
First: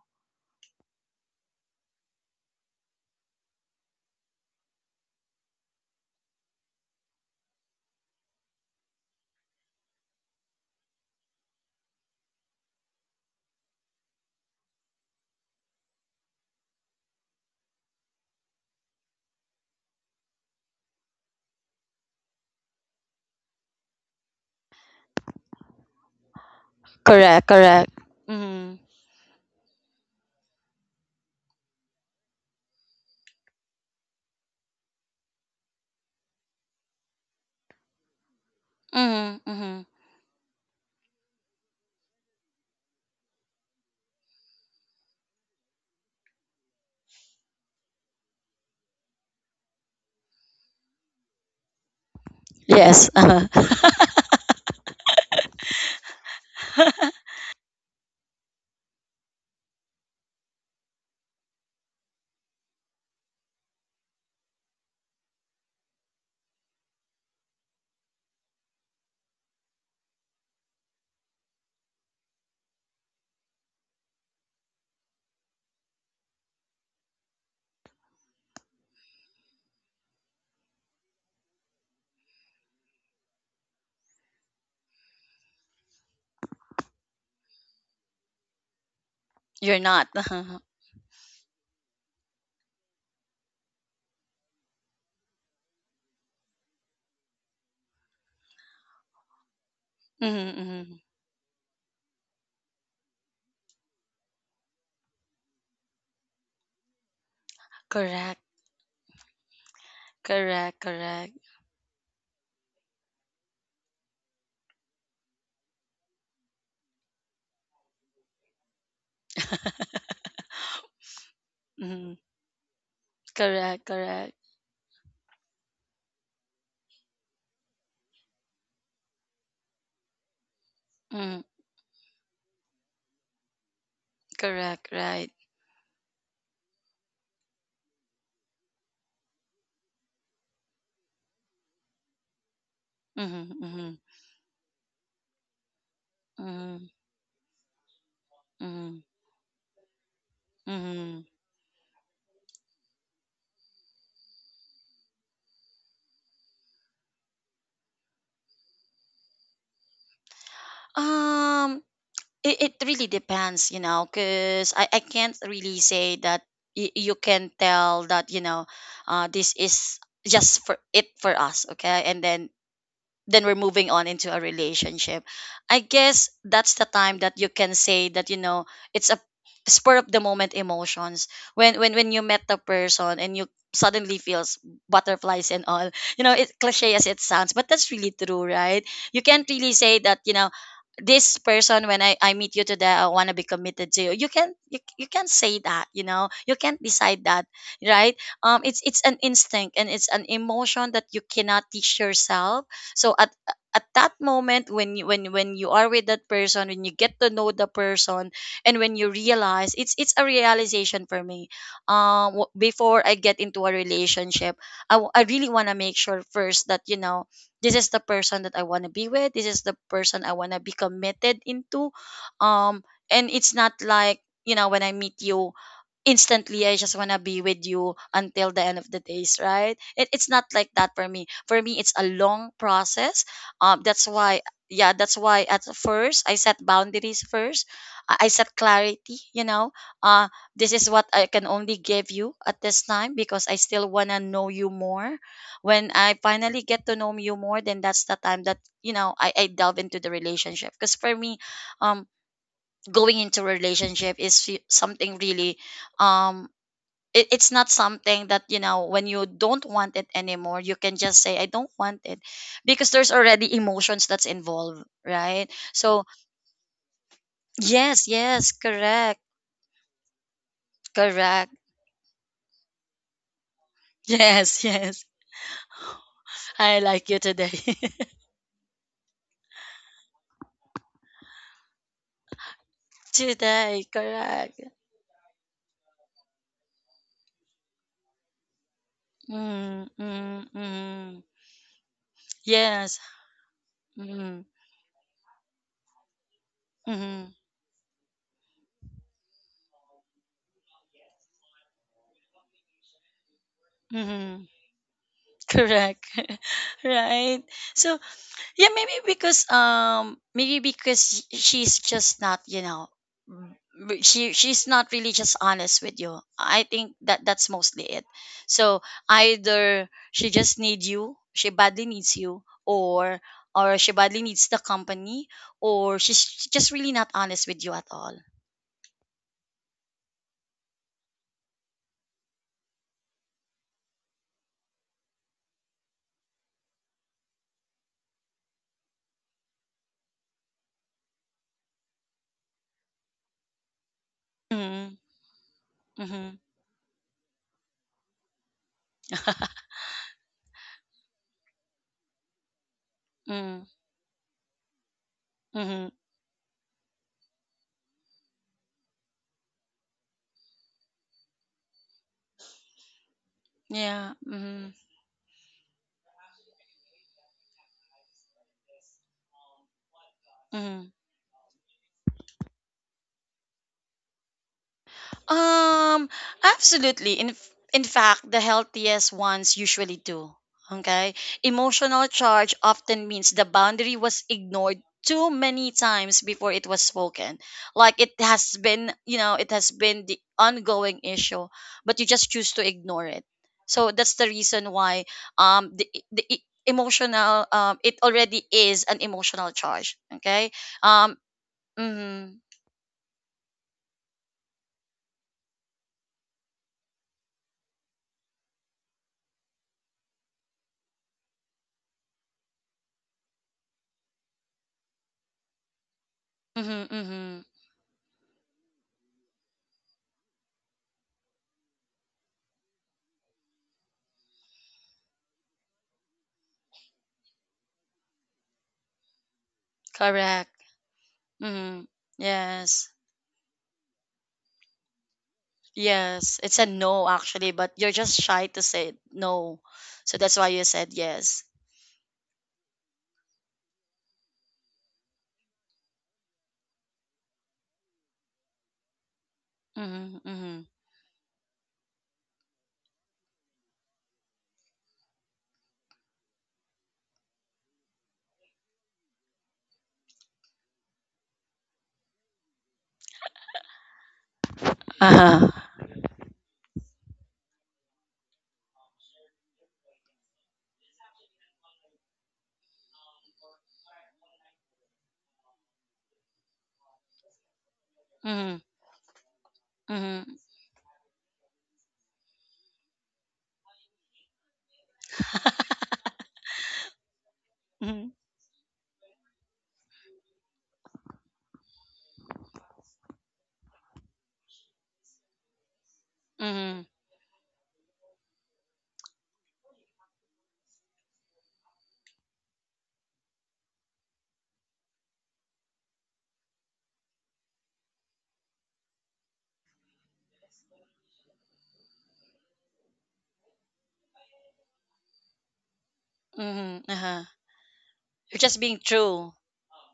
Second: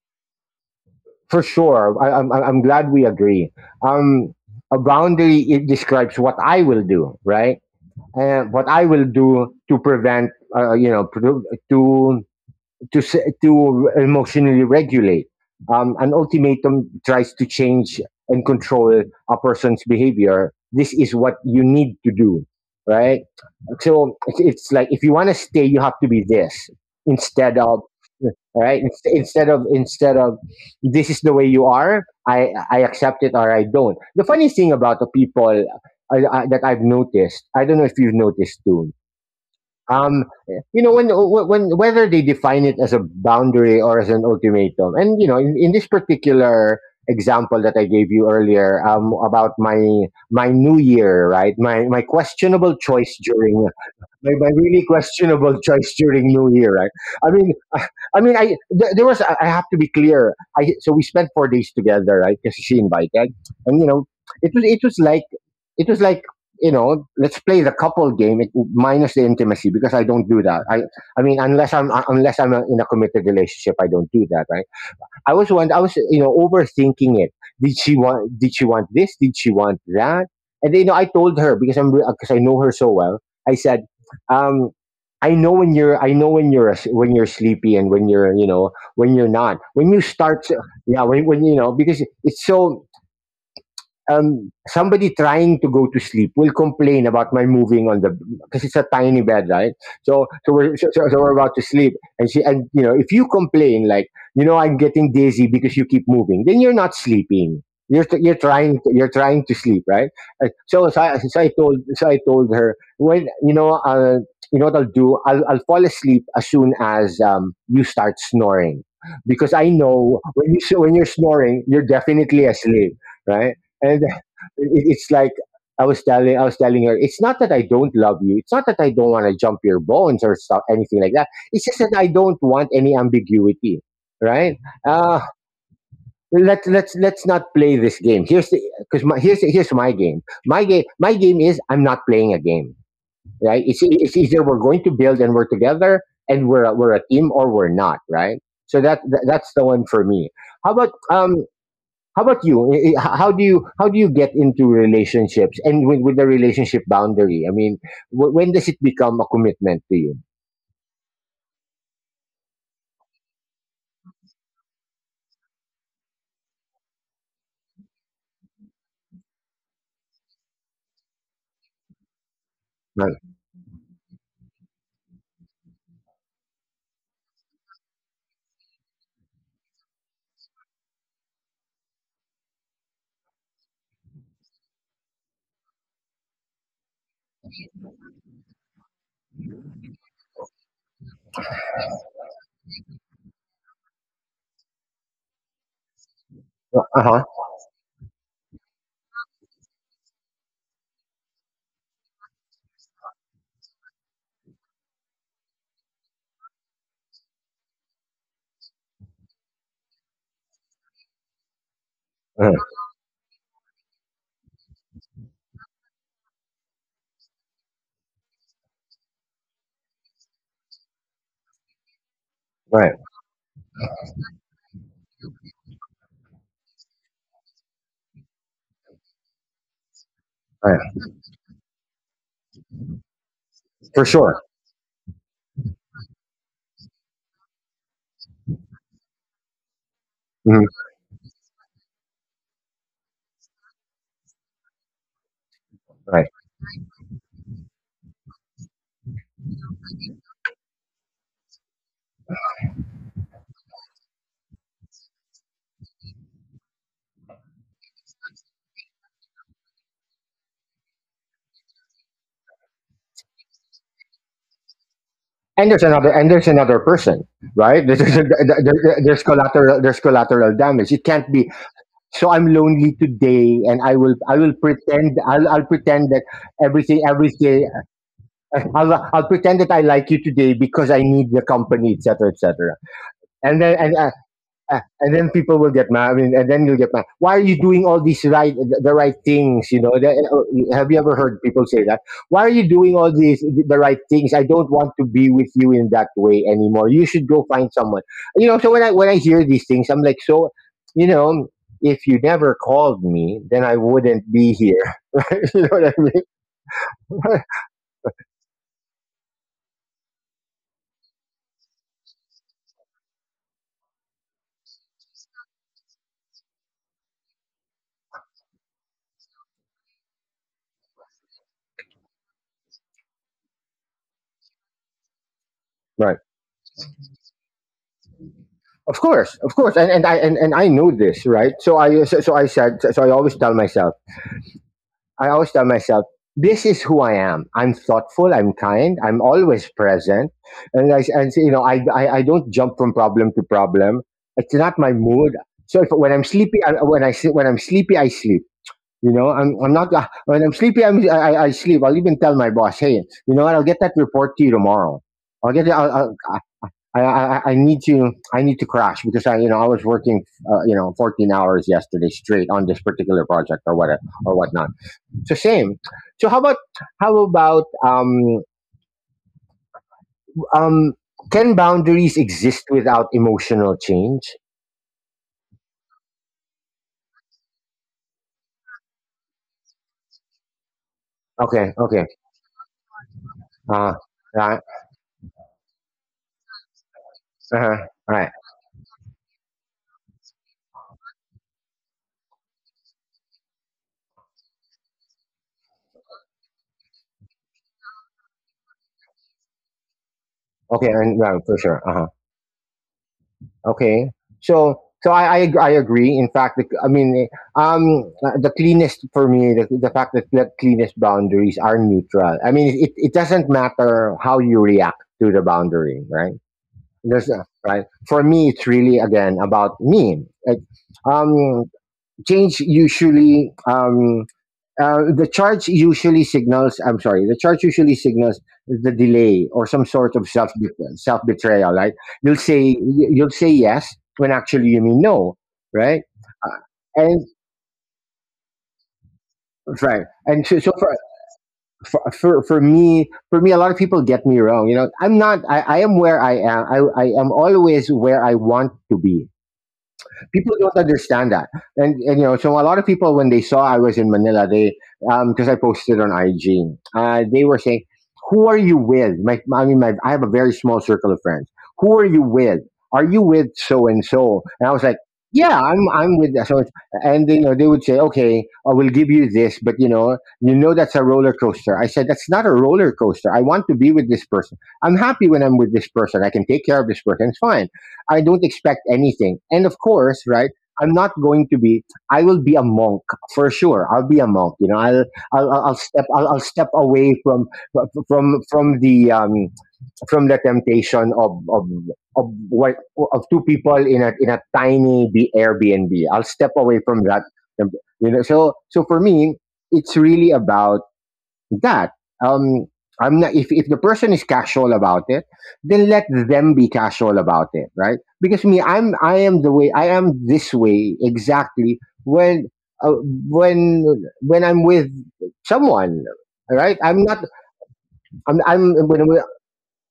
A: for sure. I, I'm, I'm glad we agree. Um, a boundary, it describes what I will do, right? And what I will do to prevent, uh, you know, pro- to to s- to emotionally regulate. Um, an ultimatum tries to change and control a person's behavior. This is what you need to do, right? So it's, it's like if you want to stay, you have to be this
B: Correct,
A: instead of,
B: correct. Mm-hmm.
A: right? Inst- instead of instead of, this is the way you are. I I accept it or I don't. The funny thing about the people, uh, uh, that I've noticed, I don't know if you've noticed too,
B: Mm-hmm. Mm-hmm.
A: um, you know, when, when whether they define it as a boundary or as an ultimatum, and you know, in, in this particular example that I gave you earlier, um, about my my New Year, right? My my questionable
B: Yes.
A: choice during my, my really questionable choice during New Year, right? I mean, I, I mean, I th- there was, I I have to be clear. I so We spent four days together, right? Because she invited, and you know, it was it was like it was like, you know, let's play the couple game, it, minus the intimacy because I don't do that. I I mean, unless I'm uh, unless I'm uh, in a committed relationship, I don't do that, right? I was one. I was, you know, overthinking it. Did she want? Did she want this? Did she want that? And then, you know, I told her because I'm because I know her so well. I said, um, I know when you're. I know when you're when you're sleepy and when you're you know when you're not.
B: You're
A: When you
B: not.
A: start,
B: Mm-hmm,
A: yeah. When when you know, because it's so, um, somebody trying to go to sleep will complain about my moving, on the, because it's a tiny bed, right? So so we're so,
B: mm-hmm.
A: so so we're about to sleep, and she, and, you know, if you complain like, you know, I'm getting dizzy because you keep moving, then you're not sleeping. You're, t- you're
B: Correct.
A: trying to, you're trying to sleep, right? Uh,
B: Correct.
A: So, so I,
B: Correct.
A: so I told so I told her, when you know, uh, you know what I'll do, I'll I'll fall asleep as soon as um, you start snoring, because I know when you s- when you're snoring you're
B: Mm-hmm.
A: definitely asleep, right?
B: Correct.
A: And it,
B: Correct.
A: it's like I was telling I was telling her, it's not that I don't love you. It's not that I don't want to jump your bones or stuff, anything like that.
B: Mm-hmm.
A: It's just that I don't want any ambiguity, right?
B: Correct.
A: Uh,
B: Right.
A: let let's let's not play this game. Here's the because my here's here's my game. My game my game is I'm not playing a game,
B: Mm-hmm,
A: right? It's
B: mm-hmm,
A: it's either we're going to build and we're together and we're a-
B: mm-hmm,
A: we're a team or we're not, right? So that,
B: mm-hmm.
A: that that's the one for me. How about
B: Mm-hmm.
A: um how about you? I- I- h- How do you how do you get into relationships and with, with the relationship boundary? I mean, w- when does it become a commitment to you?
B: Um. It, it really depends you know because I, I can't really say that y- you can tell that you know uh, this is just for it for us, okay, and then
A: Right.
B: then we're moving on into a relationship. I guess that's the time that you can say that you know it's a spur of the moment emotions. When, when when you met the person and you suddenly feels butterflies and all, you know it cliche as it sounds but that's really true, right? You can't really say that you know this person when i, I meet you today I want to be committed to you. You can not, you, you can't say that you know you can't
A: Uh
B: decide
A: huh.
B: that, right? um it's it's an instinct and it's an emotion that you cannot teach yourself. So at at that moment when you when when you are with that person, when you get to know the person, and when you realize, it's it's a realization for me. Um w-
A: Uh-huh.
B: before I get into a relationship, i, w- I really want to make sure first that you know this is the person that I want to be with, this is the person I want to be committed into. um
A: Right.
B: and it's not like you know when I meet you instantly I just wanna be with you until the end of the days, right? It, it's not like that
A: Right.
B: for me. For me, it's a long process. Um, that's
A: For
B: why,
A: sure.
B: yeah, that's why at first I set boundaries first. I I set clarity. You know, uh,
A: Mhm.
B: this is what I can only give you at this time because I still wanna know you more. When I
A: Right.
B: finally get to know you more, then that's the time that you know I, I delve into the relationship. Because for me, um, going into a relationship is fe- something really um it, it's not something that you know when you don't want it anymore you can just say I don't want it because there's already emotions that's involved, right?
A: And there's
B: So
A: another and there's another person. Right. There's,
B: yes,
A: there's,
B: yes,
A: there's
B: correct.
A: there's collateral there's collateral damage. It can't
B: Correct.
A: be. So I'm lonely today, and I will I will
B: Yes, yes,
A: pretend I'll I'll pretend that
B: I
A: everything
B: like you today.
A: everything I'll I'll pretend that I like you today because I need the company, et cetera, et cetera. And then
B: Today,
A: and,
B: correct.
A: Ah, and then people will get mad. I mean, and then you'll get mad. Why are you doing all these right, the the right things?
B: Mm,
A: You know, The-
B: mm,
A: uh, have you ever
B: mm.
A: heard people say that? Why are you
B: Yes.
A: doing all these the right
B: Mm,
A: things?
B: mm,
A: I don't want to be with you in that way anymore. You should
B: mm.
A: go find someone. You know, so when I when I hear these things, I'm like, so, you know, if you never called me, then I wouldn't
B: Mm.
A: be here. You know what I
B: Correct.
A: mean?
B: Right. so Yeah, maybe because um maybe because she's just not, you know, m- b- she she's not really just honest with you. I think that that's mostly it. So either she just needs you, she badly needs you, or or she badly needs the company, or
A: Right.
B: she's just really not honest with you at all.
A: Of course, of course, and and I and, and I knew this, right? So I so, so I said so so I always tell myself. I always tell myself, this is who I am. I'm thoughtful. I'm kind. I'm always present. And I, and you know, I, I, I don't jump from problem to problem. It's not
B: Mhm.
A: my mood. So if, when I'm
B: Mhm.
A: sleepy, I, when I sleep, when I'm sleepy, I sleep. You know, I'm, I'm not, uh, when I'm sleepy, I'm, I, I sleep. I'll even tell my boss, hey, you know what?
B: Mm.
A: I'll get that report to you tomorrow. I'll get it.
B: Mhm.
A: I'll, I'll, I, I, I need to, I need to crash because I, you know, I was working, uh, you know, fourteen hours yesterday straight on this particular project or whatever
B: Yeah.
A: or
B: Mhm.
A: whatnot It's a shame. So how about how about um
B: Mhm.
A: um can boundaries exist without emotional change?
B: Um, Absolutely. In f- in fact, the healthiest ones usually do. Okay?
A: Okay,
B: Emotional
A: okay.
B: charge often means the
A: Uh
B: boundary was
A: right.
B: ignored too many times before it was spoken.
A: Uh-huh.
B: Like it
A: Right.
B: has been, you know, it has been the ongoing issue, but you just choose to ignore it. So that's the reason why um the the e- emotional um it already is an emotional charge, okay?
A: Okay,
B: Um
A: and right, for sure. Uh-huh.
B: mhm.
A: Okay. So so I, I ag- I agree. In fact, the, I mean um the cleanest for me the, the fact that the cleanest boundaries are neutral. I mean it, it doesn't matter how you react to the boundary, right?
B: Mhm.
A: There's
B: Mhm.
A: a, right. For me it's really again about me. Like, um change usually um, uh, the charge usually signals I'm sorry the charge usually signals the delay or some sort of
B: Correct.
A: self self betrayal,
B: Mhm.
A: right? you'll say
B: Yes.
A: you- will say yes when actually you mean no, right.
B: Yes. It's a no
A: and
B: actually, but you're just shy to say no.
A: right
B: So that's
A: and
B: why
A: so,
B: you
A: so
B: said
A: for,
B: yes.
A: for for for me, for me a lot of people get me wrong. You know, I'm not I, I am where I am. I, I am always where I want to be.
B: Mhm.
A: People
B: Mhm.
A: don't understand that. And, and you know, so a lot of people when they saw i was in Manila, they um because i posted on IG, uh, they were saying who are you with. My i mean my, i have a very small circle of friends. Who are you with? Are you with so and so? And i was like,
B: Uh-huh.
A: yeah, i'm i'm with so and so. And you know, they would say, okay, I will give you this, but you know, you know that's a roller coaster. I said, that's not a roller coaster. I want to be with this person. I'm happy when i'm with this person. I can take care of this person. It's fine. I don't
B: Mhm.
A: expect anything. And of course,
B: Mhm.
A: right, I'm not going to be. I will be a monk for sure. I'll be a monk. You know, I'll I'll, I'll I'll step I'll, I'll step away from
B: Mhm.
A: from from the um from the temptation of of of what of two people in a in a tiny B- Airbnb. I'll step away
B: Mhm.
A: from that. You know, so so for me, it's really about that. Um, I'm not, if, if the person is casual about it, then let them be casual about it, right? Because me, I'm, I am the way, I am this way exactly when, uh, when, when I'm with someone, right?
B: Mhm.
A: I'm
B: Uh-huh.
A: not,
B: You're
A: I'm,
B: just
A: I'm,
B: being
A: when I'm
B: true.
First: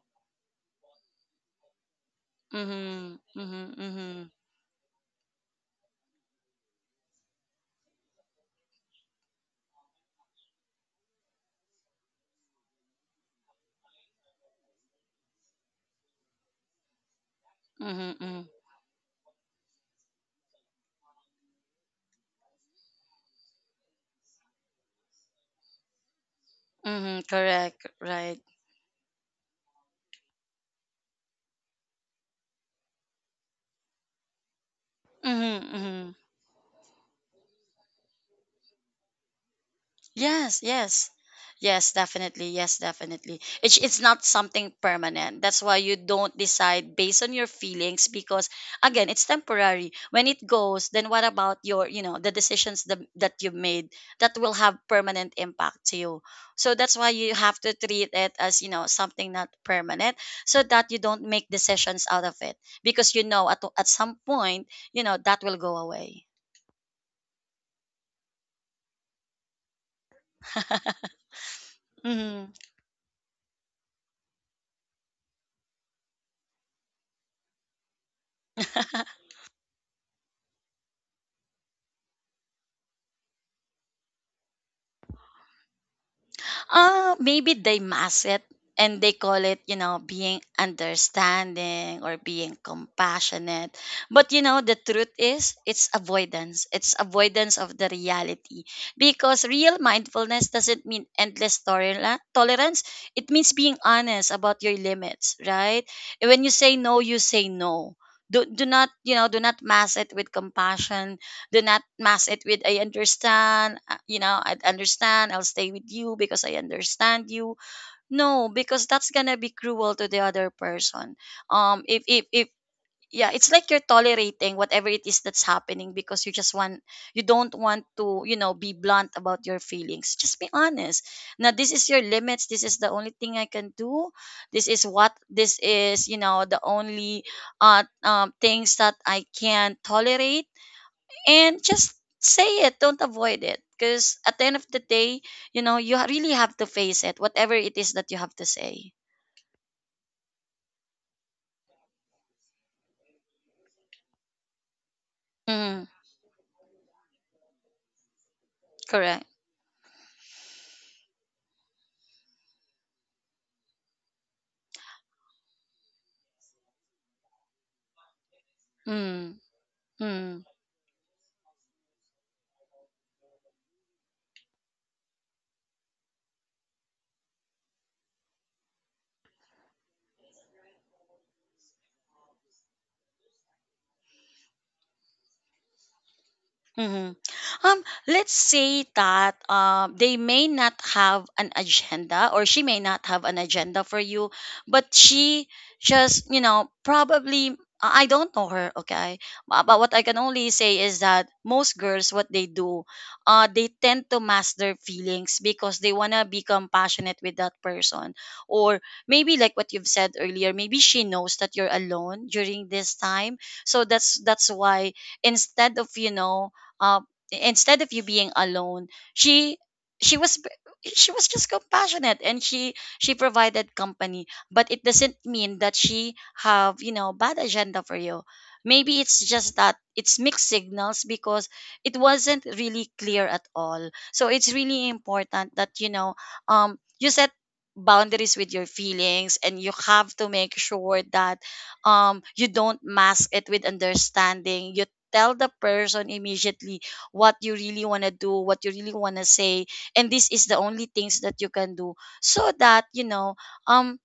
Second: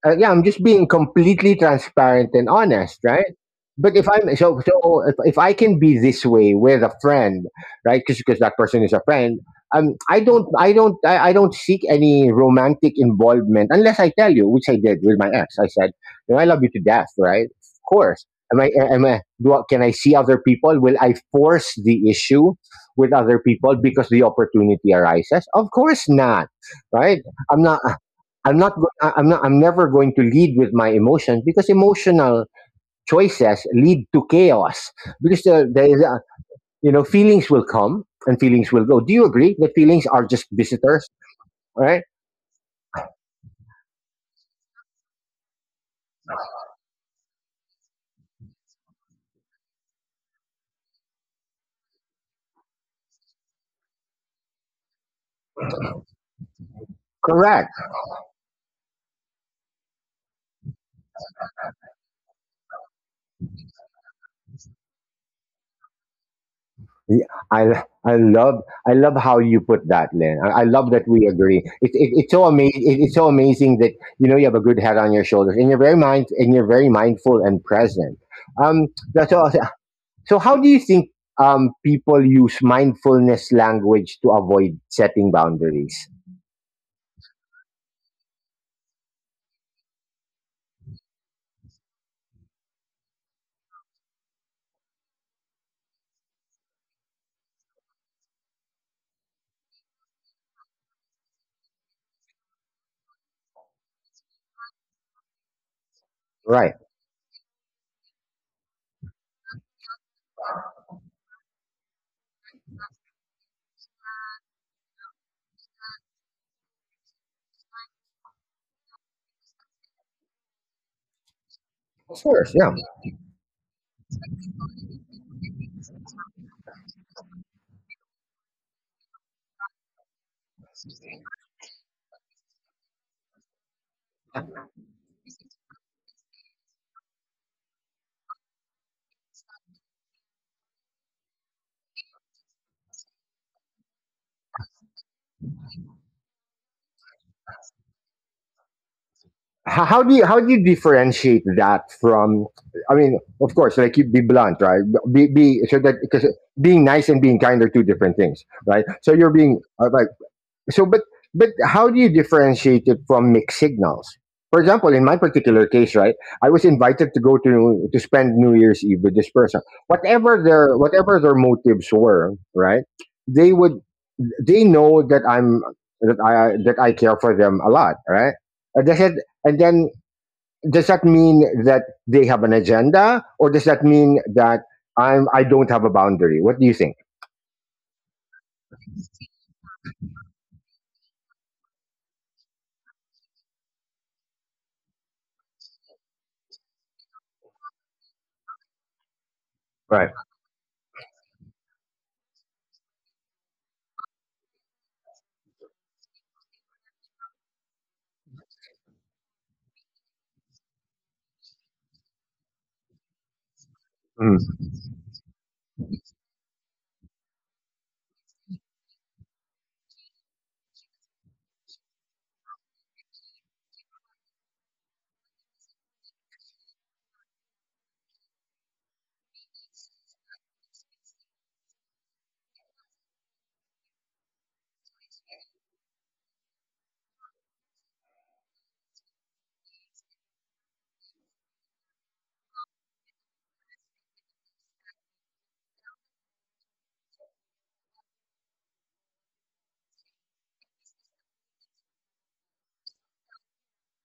A: uh, yeah, I'm just being completely transparent and honest,
B: Mhm.
A: right?
B: Mhm.
A: But if
B: Mhm.
A: I'm so so if, if I can be this way with a friend, right? Because that person is a friend. Um, I don't I don't I, I don't seek any romantic involvement unless I tell you, which I did with my ex. I said, you know, I love you to death, right? Of
B: Mhm.
A: course.
B: Mhm.
A: Am I am I do I, can I see other people? Will I force the issue with other people because the opportunity arises? Of course not, right?
B: Mhm.
A: I'm not.
B: Correct. Right.
A: I'm not go- I- I'm not I'm never going to lead with my emotions because emotional choices lead to chaos because
B: Mhm.
A: there, there is
B: Mhm.
A: a, you know, feelings will come and feelings will go. Do you agree that feelings are just
B: Yes, yes.
A: visitors, all
B: Yes,
A: right?
B: definitely. Yes, definitely. It's it's not something permanent. That's why you don't decide based on your feelings because again, it's temporary. When it goes, then what about your, you know, the decisions the, that you made that will have permanent impact to you. So that's why you have to
A: Correct.
B: treat it as, you know, something not permanent so that you don't make decisions out of it because you know at at some point, you know, that will go away.
A: Yeah, I I love I love how you put that, Lynn. I, I love that we agree. It, it, it's so
B: Mhm.
A: amazing. It, it's so amazing that you know you have a good head on your shoulders and you're very mind and you're very mindful and present. Um, that's all. So, how do you think um, people use mindfulness language to avoid setting boundaries?
B: Uh, maybe they mask it and they call it, you know, being understanding or being compassionate. But you know, the truth is it's avoidance. It's avoidance of the reality. Because real mindfulness doesn't mean endless tolera- tolerance. It means being honest about your limits, right? And when you
A: Right.
B: say no, you say no. Do, do not, you know, do not mask it with compassion, do not mask it with I understand, uh, you know, I understand, I'll stay with you because I understand you. No, because that's gonna be cruel to the other person. Um if
A: Of
B: if if
A: course. Yeah.
B: Yeah, it's like you're tolerating whatever it is that's happening because you just want, you don't want to, you know, be blunt about your feelings. Just be honest. Now this is your limits, this is the only thing I can do. This is what this is, you know, the only uh um, things that I can tolerate and just say it, don't avoid it, because at the end of the day you know you ha- really have to face it whatever it is that you have to say.
A: How, how do you how do you differentiate that from? I mean, of course, like you be blunt, right? Be, be so
B: mm,
A: that because being nice and being kind are two different things, right? So
B: Correct.
A: you're being uh, like So, but but how do you differentiate it from mixed signals? For example, in my particular case, right, I was invited to go to to spend New Year's Eve with this
B: mm,
A: person.
B: mm.
A: Whatever their whatever their motives were, right, they would, they know that I'm that I that I care for them a lot, right? And they said, and then does that mean that they have an agenda, or does that mean that I'm I don't have a boundary? What do you think?
B: Mhm. Um, let's say that uh, they may not have an agenda, or she may not have an agenda for you, but she just, you know, probably. I I don't know her, okay? But, but what I
A: Right.
B: can only say is that most girls, what they do, uh, they tend to mask their feelings because they wanna become passionate with that person, or maybe like what you've said earlier, maybe she knows that you're alone during this time, so that's that's
A: Mm.
B: why, instead of you know uh, instead of you being alone, she she was she was just compassionate and she she provided company, but it doesn't mean that she have you know bad agenda for you. Maybe it's just that it's mixed signals because it wasn't really clear at all, so it's really important that you know um you set boundaries with your feelings and you have to make sure that um you don't mask it with understanding. You tell the person immediately what you really want to do, what you really want to say, and this is the only things that you can do so that, you know, um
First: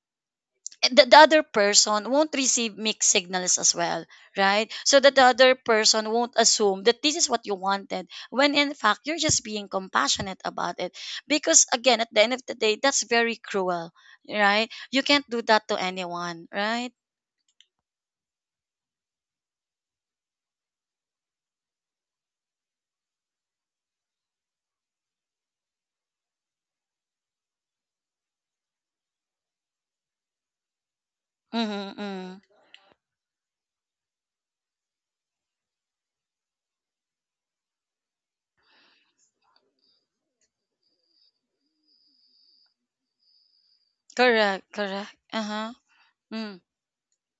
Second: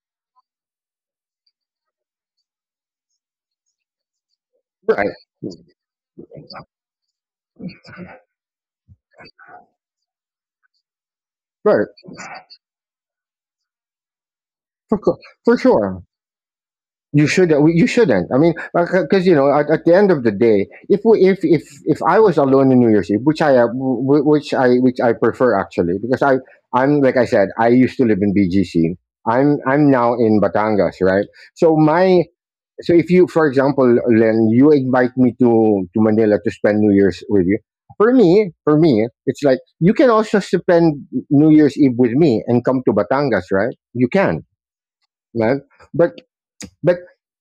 B: the, the other person won't receive mixed signals as well, right? So
A: Right,
B: that the other person won't assume that this is what you wanted when in fact you're just being compassionate about it. Because
A: right,
B: again, at the end of the day, that's very cruel, right?
A: for,
B: You
A: co-
B: can't do
A: for
B: that to
A: sure.
B: anyone, right?
A: you should you shouldn't I mean, because you know at, at the end of the day, if we if if if I was alone in New Year's Eve, which I uh, wh- which i which I prefer actually, because i i'm like I said, I used to live in BGC. I'm i'm now in Batangas, right? so
B: Mm-hmm,
A: my
B: mm.
A: so if you for example, Len, you invite me to to Manila to spend New Year's with you, for me for me it's like you can also spend New Year's Eve with me and come to Batangas, right? You can,
B: Correct, correct. Uh
A: right,
B: huh.
A: but
B: Mm.
A: but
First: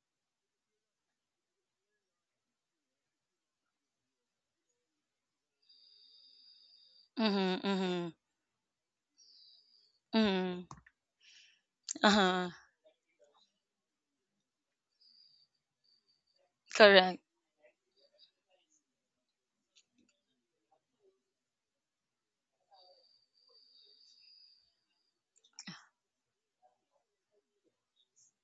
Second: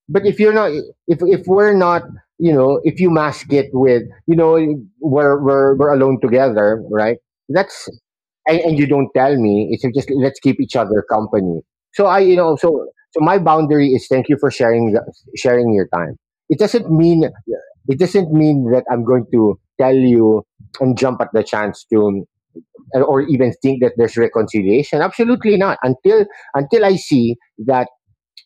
A: but if you're not, if if we're not, you know, if you mask it with, you know, we're we're, we're alone together, right?
B: Mm-hmm,
A: that's
B: mm-hmm.
A: and, and you don't tell me, it's just let's keep
B: Mm.
A: each other company. So I you
B: Uh-huh.
A: know so so my boundary is thank you for sharing the, sharing your time. it doesn't
B: Correct.
A: mean it doesn't mean that i'm going to tell you and jump at the chance to or even think that there's reconciliation, absolutely not, until until I see that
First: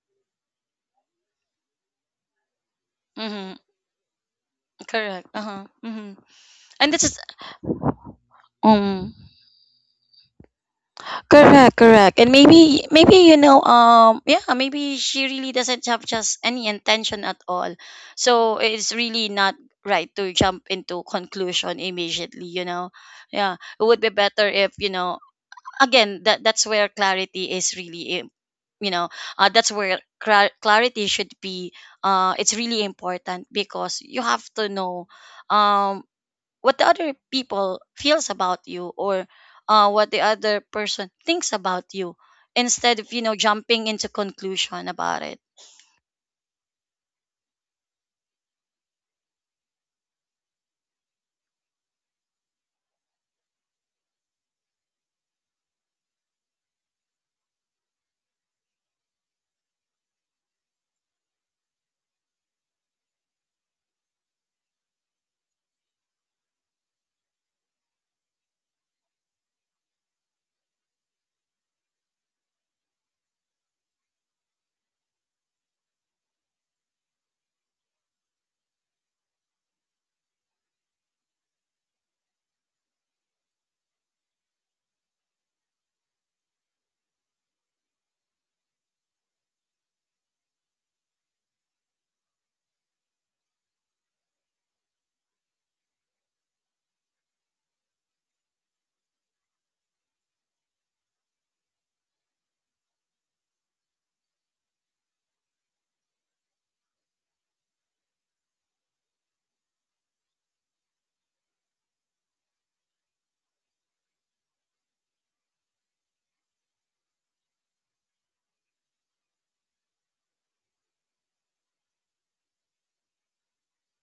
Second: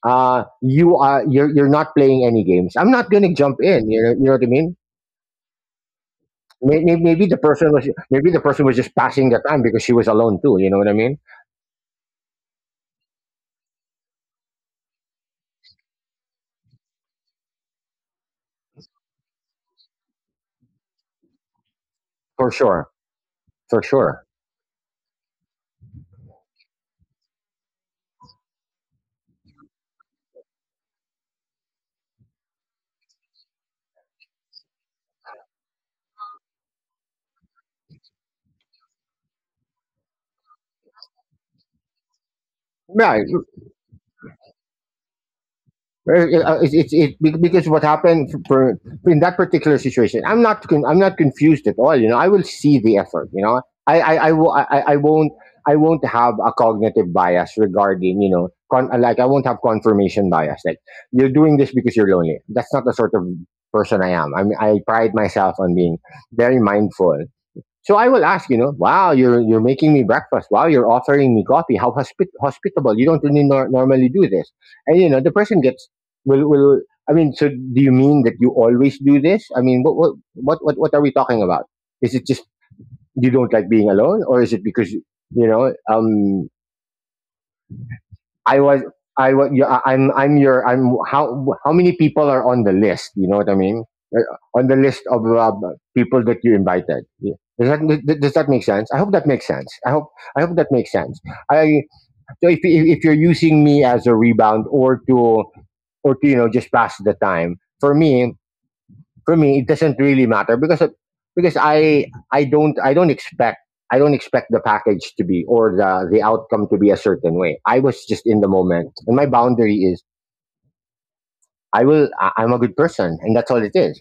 A: uh, you are you're you're not playing any games. I'm not gonna
B: Mhm.
A: jump in. You know, you know what I mean?
B: Correct. Uh-huh. Mhm.
A: May-
B: And
A: may-
B: this is
A: Maybe the person was maybe the person was just
B: um
A: passing the time because she was alone too. You know what I mean?
B: correct, correct. And maybe maybe you know um yeah, maybe she really doesn't have just any intention at all. So it's really not right to jump into conclusion immediately,
A: For
B: you know.
A: sure,
B: Yeah,
A: for
B: it would be
A: sure.
B: better if, you know, again that that's where clarity is really im- you know uh, that's where clar- clarity should be. Uh it's really important because you have to know um what the other people feels about you, or uh what the other person thinks about you, instead of
A: Yeah.
B: you know jumping into conclusion about it.
A: Uh, uh, It's it, be- because what happened f- for, in that particular situation, I'm not con- I'm not confused at all. You know, I will see the effort. You know, I I I, will, I, I I won't, I won't have a cognitive bias regarding, you know, con- like I won't have confirmation bias. Like you're doing this because you're lonely. That's not the sort of person I am. I mean, I pride myself on being very mindful, so I will ask, you know, wow, you're you're making me breakfast. Wow, you're offering me coffee. How hospi- hospitable. You don't really nor- normally do this. And you know, the person gets will will. I mean, so do you mean that you always do this? I mean, what what what what, what are we talking about? Is it just you don't like being alone, or is it because you know, um I was I was yeah, I- I'm I'm your, I'm, how how many people are on the list? You know what I mean? Uh, On the list of uh, people that you invited. Yeah. Does that th- does that make sense? I hope that makes sense. I hope I hope that makes sense. I so if if if you're using me as a rebound or to or to you know just pass the time for me for me it doesn't really matter because because I I don't I don't expect I don't expect the package to be, or the the outcome to be a certain way. I was just in the moment, and my boundary is I will I- I'm a good person, and that's all it is.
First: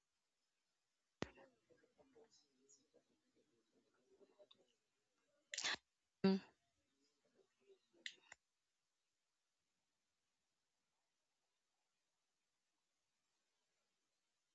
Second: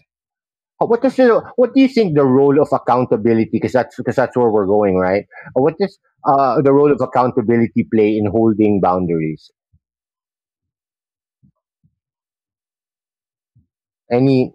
A: Uh, What does the, what do you think the role of accountability? Because that's because that's where we're going, right? Uh, What does uh, The role of accountability play in holding boundaries? Any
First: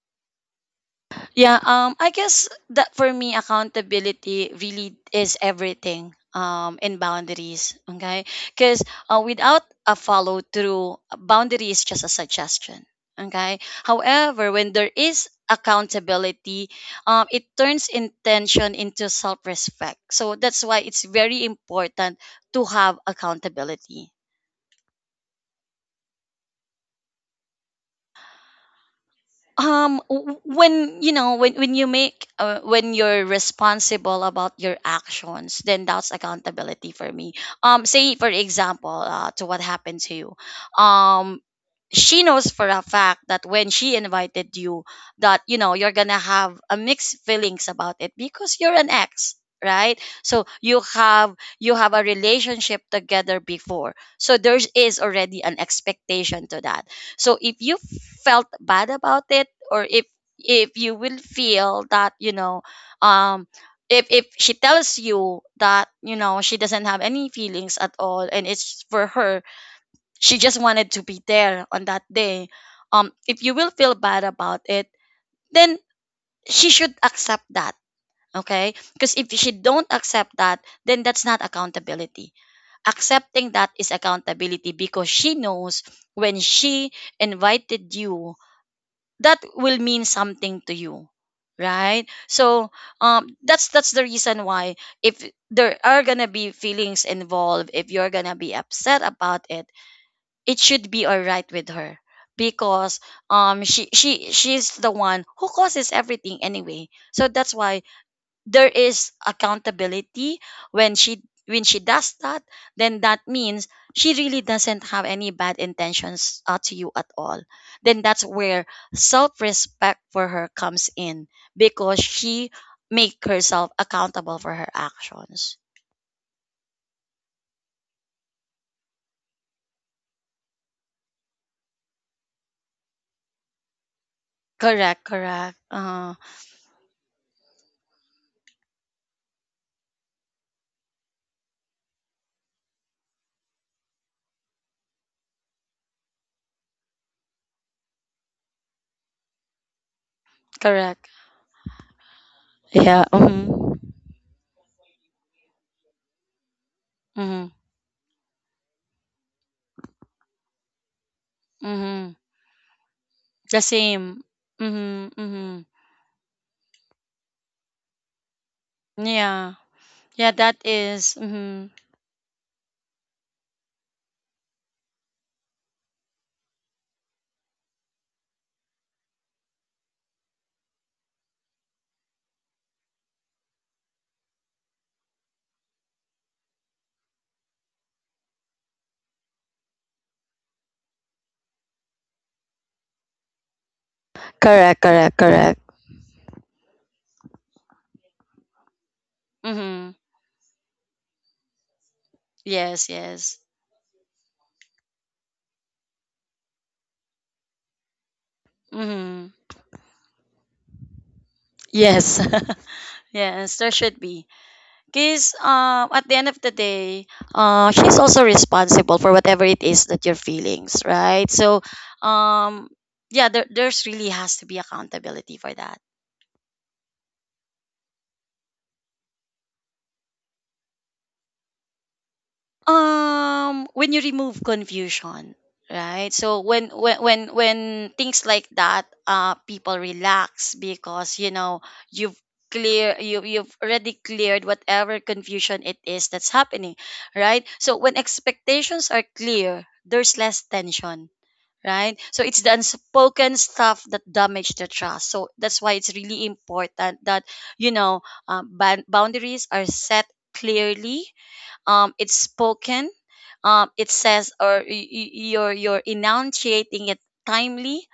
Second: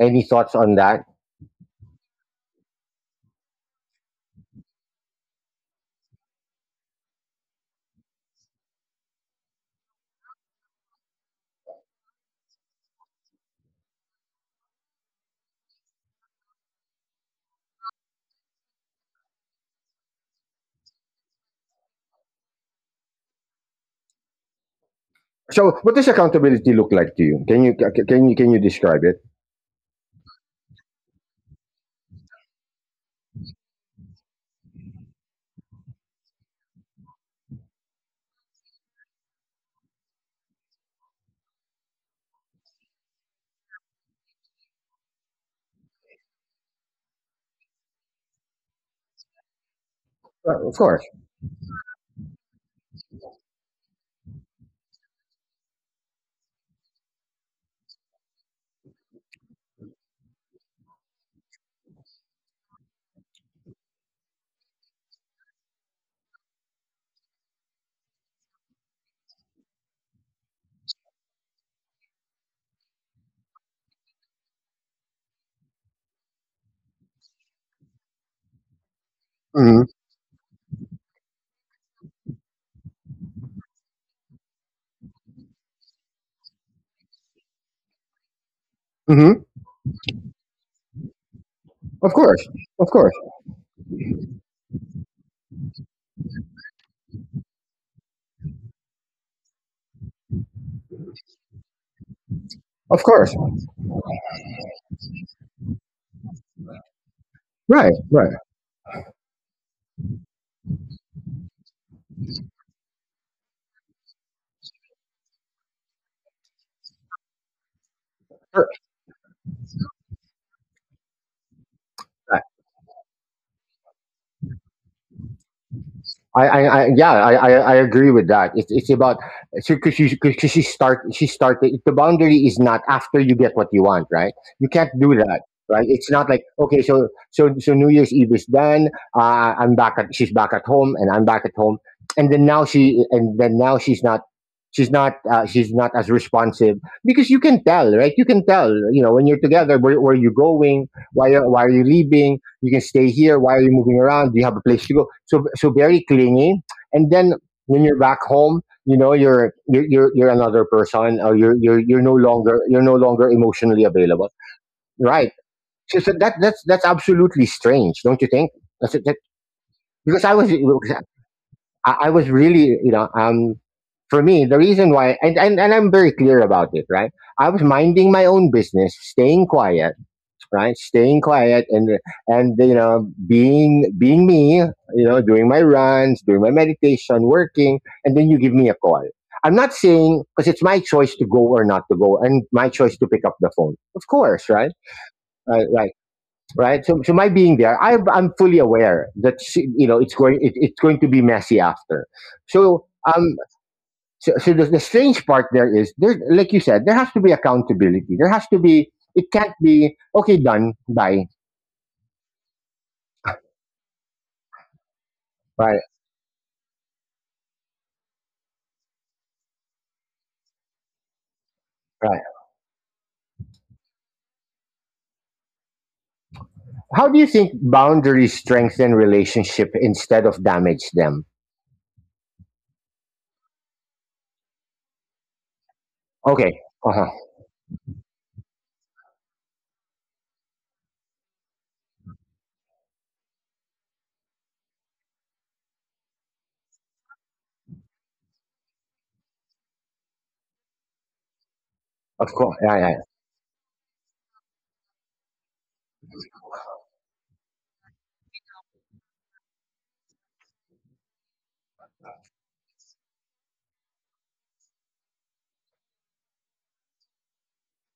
A: any thoughts on that?
B: Yeah, um I guess that for me accountability really is everything um in boundaries, okay? Cuz uh, without a follow through, boundary is just a suggestion, okay? However, when there is accountability, um it turns intention into self-respect. So that's why it's very important to have accountability.
A: So, what does accountability look like to you? Can you can you can you describe it?
B: Um w- when you know when when you make uh, when you're responsible about your actions, then that's accountability for me. Um say for example uh, to what happened to you, um she knows for a fact that when she invited you, that you know you're gonna have a mixed feelings about it because you're an ex, right? So
A: Uh, Of
B: you
A: course.
B: have, you have a relationship together before, so there is already an expectation to that. So if you felt bad about it, or if if you will feel that you know um if if she tells you that you know she doesn't have any feelings at all, and it's for her, she just wanted to be there on that day, um if you will feel bad about it, then she should accept that, okay? Because if she don't accept that, then that's not accountability. Accepting that is accountability, because she knows when she invited you, that
A: Mm-hmm.
B: will mean something to you, right?
A: Of course.
B: So
A: Of course.
B: um that's that's the reason why, if there are gonna be feelings involved, if you're gonna be upset about it, it should be all right with her, because
A: Of course.
B: um she she she's the one who causes everything anyway, so that's why
A: Right. Right.
B: there is accountability. When she, when she does that, then that means she really doesn't have any bad intentions uh, to you at all. Then that's where
A: Sure.
B: self-respect for her comes in, because she make herself accountable for her actions.
A: I, I, I yeah, I, I, I agree with that. It's, it's about because she, cause she start she started. The boundary is not after you get what you want, right? You can't
B: Correct,
A: do that,
B: correct.
A: right? It's
B: Uh
A: not like okay, so so so New Year's Eve is done. Uh, I'm back at She's back at home, and I'm back at home, and then now she and then now she's not she's not uh, she's not as responsive, because you can tell, right? You can tell, you know, when you're together, where, where are you going?
B: correct.
A: Why are, why are you leaving? You can
B: Yeah.
A: stay here. Why are you
B: Mm-hmm.
A: moving around? Do you have a place to go? So so very clingy. And then when you're back home, you know you're you're you're, you're another person, or you're you're you're no
B: Mm-hmm.
A: longer you're no longer
B: The
A: emotionally
B: same.
A: available.
B: Mhm,
A: Right.
B: mhm.
A: So, so that that's that's absolutely strange, don't you think? That's, that,
B: Yeah.
A: because
B: Yeah,
A: I was
B: that is mhm.
A: I, I was really, you know, um, for me, the reason why, and, and, and I'm very clear about it, right? I was minding my own business, staying quiet, right? Staying quiet and, and, you know, being, being me, you know, doing my runs, doing my meditation, working, and then you give me a call. I'm not saying, because it's my choice to go or not to go, and my choice to pick up the phone. Of course, right?
B: Correct, correct, correct.
A: Right, right right? So, so my being there, I, I'm fully aware that she- you
B: Mhm.
A: know it's going it, it's going to be messy after. So
B: Yes,
A: um,
B: yes.
A: so, so the, the strange part there is there, like you said, there has to be accountability. There has to be. It
B: Mhm.
A: can't be okay. Done. Bye.
B: Yes. Yes, there should be. Cuz
A: Right.
B: um at the end of the day, uh she's also responsible for whatever it is that you're feelings, right? So,
A: Right.
B: um yeah, there there's really has to be accountability for that.
A: How do you think boundaries strengthen relationship instead of damage them?
B: Um when you remove confusion, right? So
A: Okay.
B: when
A: Uh
B: when
A: huh.
B: when when things like that, uh people relax because you know you've clear you you've already cleared whatever confusion it is that's happening, right? So when expectations are clear, there's less tension, right? So
A: Of
B: it's the
A: course. Yeah. Yeah.
B: unspoken stuff that damage the trust, so that's why it's really important that you know um, ban- boundaries are set clearly, um, it's spoken, um, it says or y- y- you're you're enunciating it timely,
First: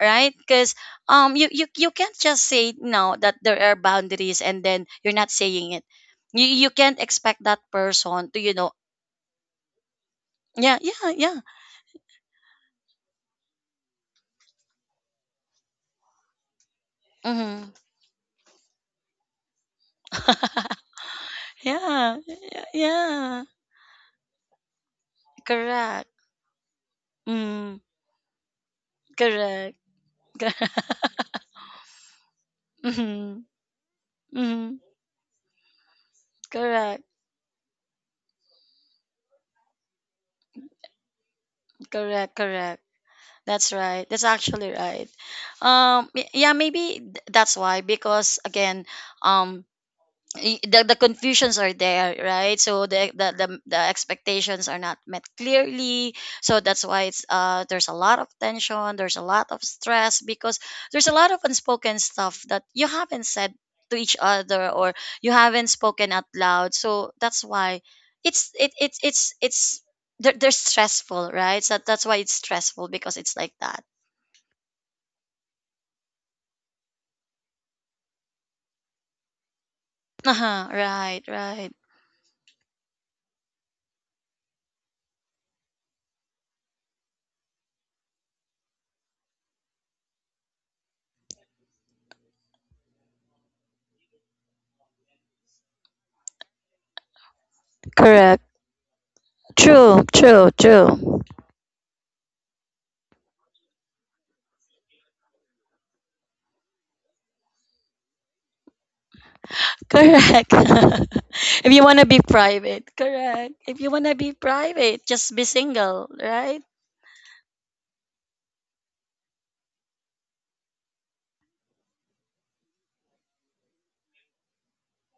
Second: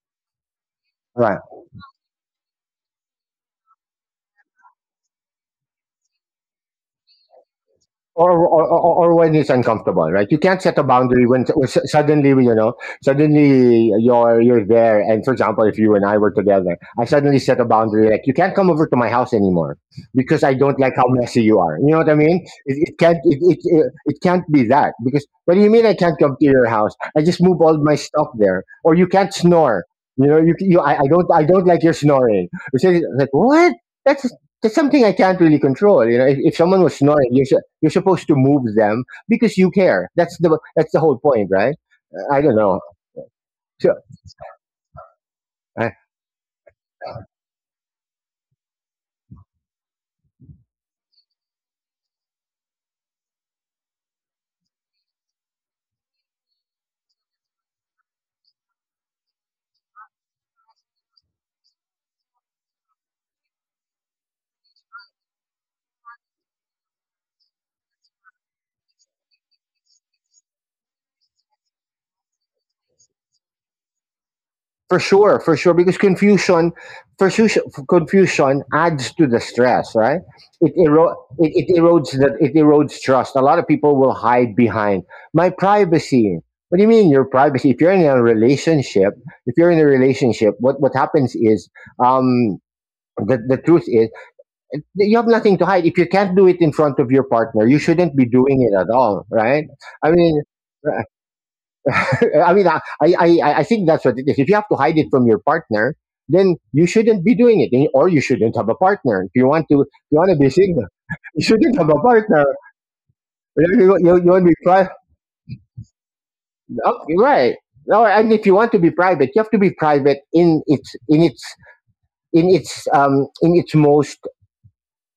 B: right? Because um
A: Right.
B: you, you you can't just say no that there are boundaries and then you're not saying it. you, you can't expect that person
A: or,
B: to you
A: or,
B: know,
A: or or when it's uncomfortable, right? You can't set
B: yeah
A: a
B: yeah
A: boundary
B: yeah.
A: when, when su- suddenly, you know, suddenly you're you're there. And for example, if you and I were together, I suddenly set a
B: Mm-hmm.
A: boundary like you can't come over to my house anymore because I don't like how messy you are. You know what I
B: Yeah,
A: mean?
B: yeah,
A: It, it can't it,
B: yeah.
A: it, it, it can't be that, because what do you mean I
B: Correct.
A: can't come to your house? I just move
B: mm,
A: all my stuff there, or you can't
B: Correct.
A: snore. You know, you, you I, I don't I don't like your snoring. You say like
B: Mm-hmm.
A: what? That's
B: Mm-hmm.
A: that's something I can't really control. You know, if, if someone was
B: Correct,
A: snoring, you, you're supposed to move them because you care. That's the that's the whole point, right?
B: correct,
A: I don't know.
B: correct. That's
A: So,
B: right. That's actually right.
A: uh,
B: Um, y- yeah, maybe th- that's why because again, um, y- the, the confusions are there, right? So the, the the the expectations are not met clearly, so that's why it's uh there's a lot of tension, there's a lot of stress because there's a lot of unspoken stuff that you haven't said to each other, or you haven't spoken out loud, so that's why it's it, it it's it's they're, they're stressful, right? So that's why it's stressful because it's like that.
A: for sure, for sure, because confusion, for sure, confusion adds to the stress, right?
B: Uh-huh,
A: It, ero-
B: right,
A: it,
B: right.
A: it erodes the, it erodes trust. A lot of people will hide behind my privacy. What do you mean your privacy? If you're in a relationship, if you're in a relationship, what what happens is um, the the truth is you have nothing to hide. If you can't do it in front of your partner, you shouldn't be
B: Correct.
A: doing it at all, right?
B: True,
A: I mean,
B: true, true.
A: I mean, I, I, I I think that's what it is. If you have to hide it from your partner, then you shouldn't be doing it, and- or you shouldn't have a partner. If you want to, if you want to be
B: Correct.
A: single, you
B: If
A: shouldn't
B: you
A: have
B: want
A: a
B: to be
A: partner.
B: private, correct. If
A: You,
B: you
A: you,
B: want
A: you
B: to be
A: want to be private,
B: private, just be single, right?
A: right? No, and if you want to be private, you have to be private in its in its in its um in its most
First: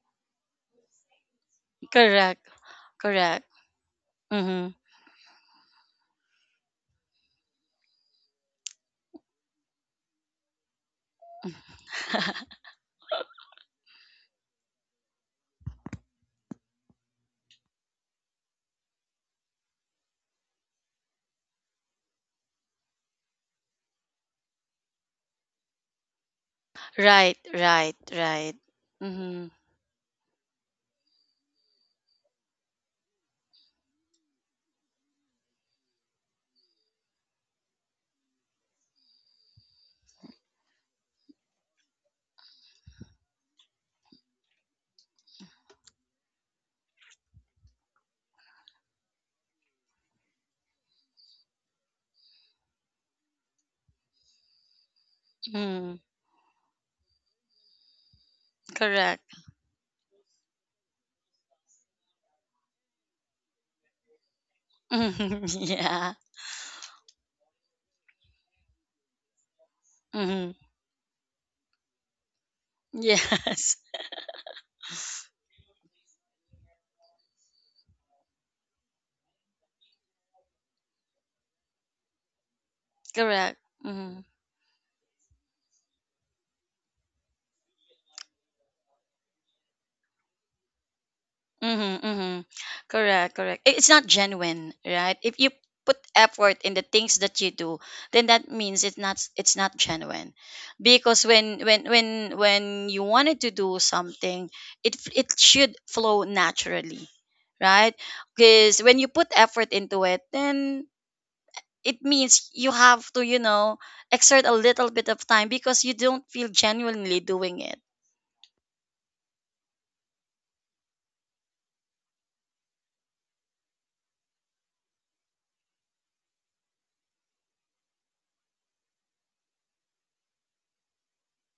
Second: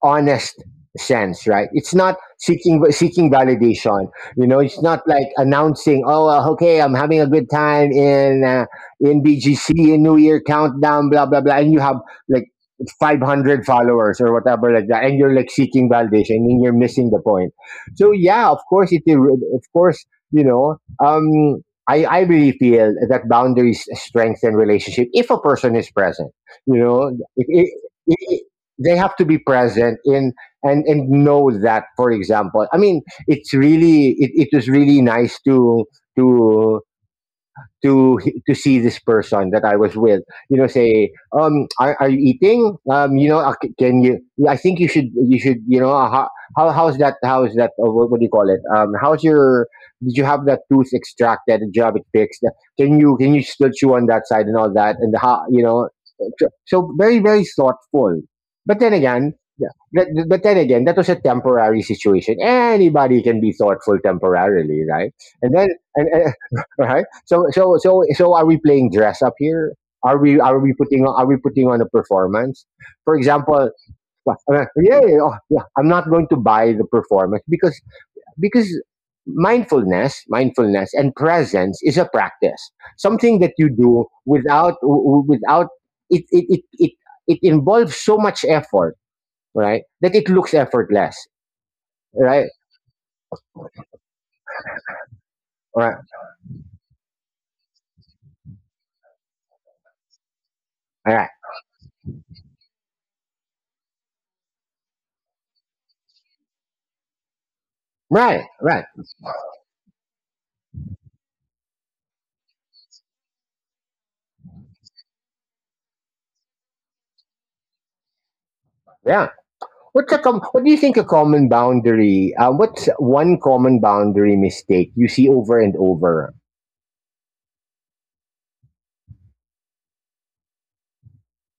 A: honest sense, right? It's not
B: Correct.
A: seeking seeking
B: Correct.
A: validation. You know,
B: Mm-hmm.
A: it's not like announcing, "Oh, uh, okay, I'm having a good time in uh, in B G C in New Year countdown, blah blah blah," and you have like five hundred followers or whatever like that, and you're like seeking validation, and you're missing the point. So yeah, of course it. Of course, you know. Um, I, I really feel that boundaries strengthen relationship if a person is present. You know,
B: Right,
A: if,
B: right,
A: if,
B: right.
A: they have to be
B: Mm-hmm.
A: present in, and and know that, for example, I mean, it's really, it, it was really nice to to to to see this person that I was with. You know, say, um, are, are you eating? Um, you know, uh, c- can you? I think you should. You should. You know, uh, ho- how how's that? How's that? Uh, what, what do you call it? Um, how's your? Did you have that tooth extracted? Did you have it fixed? Can you can you still chew on that side and all that? And how you know?
B: Mm-hmm.
A: So, so very very thoughtful. But then
B: Correct.
A: again, yeah, but, but then again, that was a temporary situation. Anybody can be thoughtful temporarily, right?
B: Mm-hmm.
A: And then and,
B: Yeah.
A: and right? So so so so are we playing dress up here? Are we,
B: Mm-hmm.
A: are we putting on, are we putting on a performance? For example,
B: Yes.
A: uh, uh, yeah, yeah, oh, yeah, I'm not going to buy the performance because because mindfulness, mindfulness and presence is a practice, something that
B: Correct.
A: you do
B: Mm-hmm.
A: without w- w- without it it it it, it involves so much effort, right? That it looks effortless,
B: Mm-hmm, mm-hmm.
A: right?
B: Correct, correct. I- It's not genuine, right? If you
A: Right,
B: put effort in the things that you do, then that means it's not it's not genuine. Because
A: right,
B: when when when when you wanted to do something, it f- it should flow naturally, right?
A: right,
B: Because
A: right.
B: when you put effort into it, then it means you have to, you know, exert a little bit of time because you don't feel genuinely doing it.
A: Yeah. What's a com- what do you think a common boundary? Um, what's one common boundary mistake you see over and over?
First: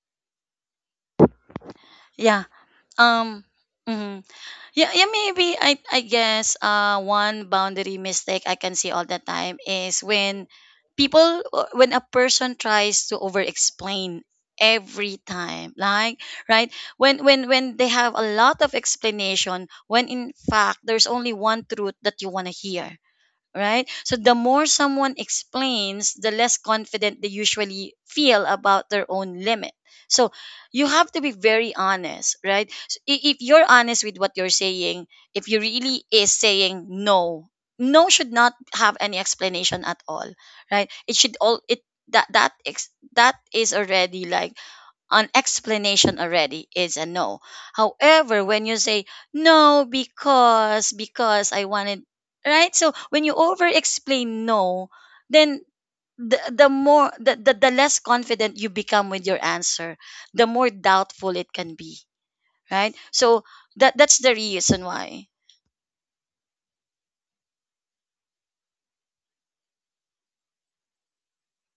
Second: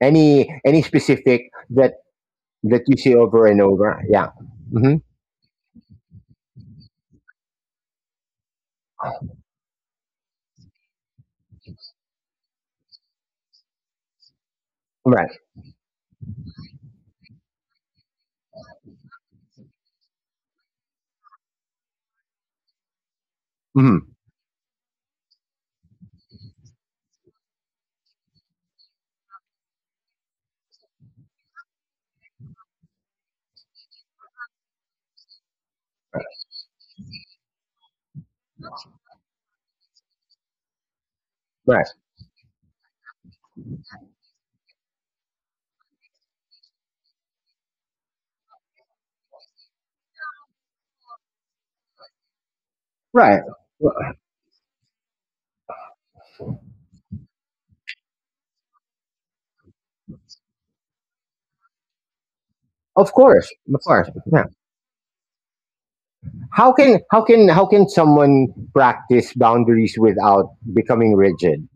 A: Any any specific that
B: Yeah.
A: that you see
B: Um.
A: over and over?
B: Mhm.
A: Yeah.
B: Yeah,
A: Hmm.
B: yeah, maybe I I guess uh one boundary mistake I can see all the time is when people uh, when a person tries to over explain every
A: Right.
B: time, like right, when when when they have a lot of explanation when in fact there's only one truth that you want to hear, right?
A: Hmm.
B: So the more someone explains, the less confident they usually feel about their own limit. So you have to be very honest, right? So i- if you're honest with what you're saying, if you really is saying no, no should not have any explanation at all, right? It should all it
A: Right.
B: that that ex, that is already like an explanation already is a no. However, when you say no because because I wanted, right? So when you
A: Right.
B: over explain no, then the, the more the, the, the less confident you become with your answer, the more doubtful it can be. Right?
A: Of
B: So
A: course. Of
B: that
A: course.
B: that's the
A: Yeah.
B: reason why.
A: How can how can how can someone practice boundaries without becoming rigid?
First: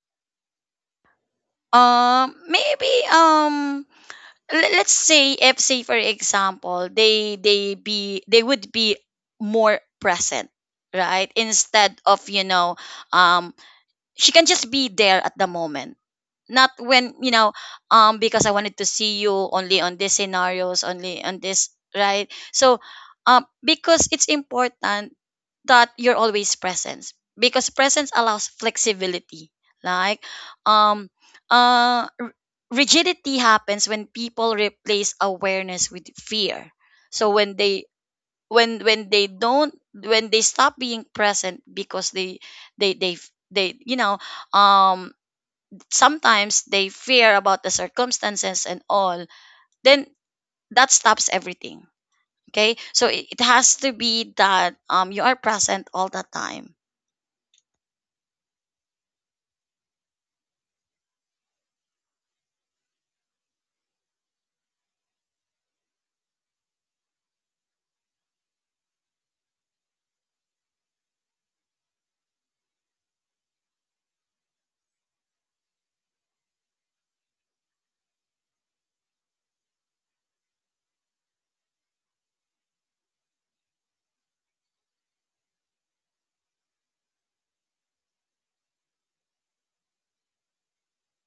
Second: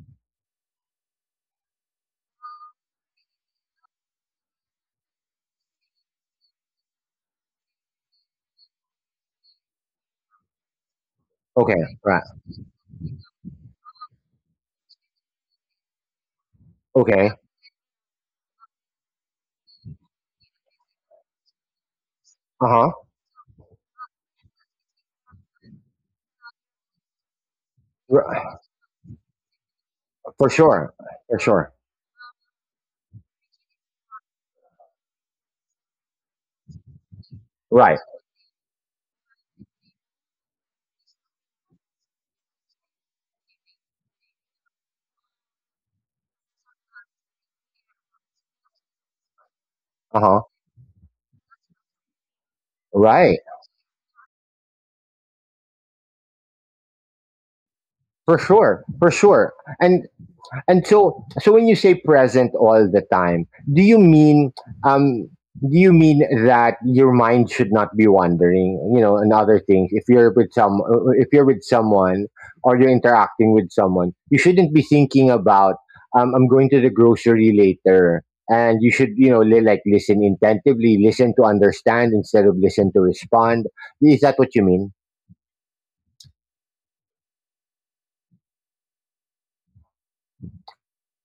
B: Um maybe, um let- let's say if, say for example, they they be they would be more present, right,
A: Okay.
B: instead
A: Right.
B: of, you know um she can just be there at the moment, not when, you
A: Okay.
B: know um because I wanted to see you only on these scenarios, only on this, right?
A: Uh
B: So
A: huh.
B: um because it's important that you're always present, because presence allows flexibility, like,
A: For sure.
B: um
A: For sure.
B: uh r- rigidity happens when people replace awareness with fear. So when they,
A: Right.
B: when when they don't, when they stop being present because they they they they you know um sometimes they fear about the circumstances and all, then
A: Uh huh.
B: that stops everything. Okay, so it,
A: Right.
B: it has to be that um you are present all the time.
A: For sure. For sure. And And so, so when you say present all the time, do you mean um, do you mean that your mind should not be wandering? You know, and other things. If you're with some, if you're with someone, or you're interacting with someone, you shouldn't be thinking about um, I'm going to the grocery later, and you should you know li- like listen intently, listen to understand instead of listen to respond. Is that what you mean?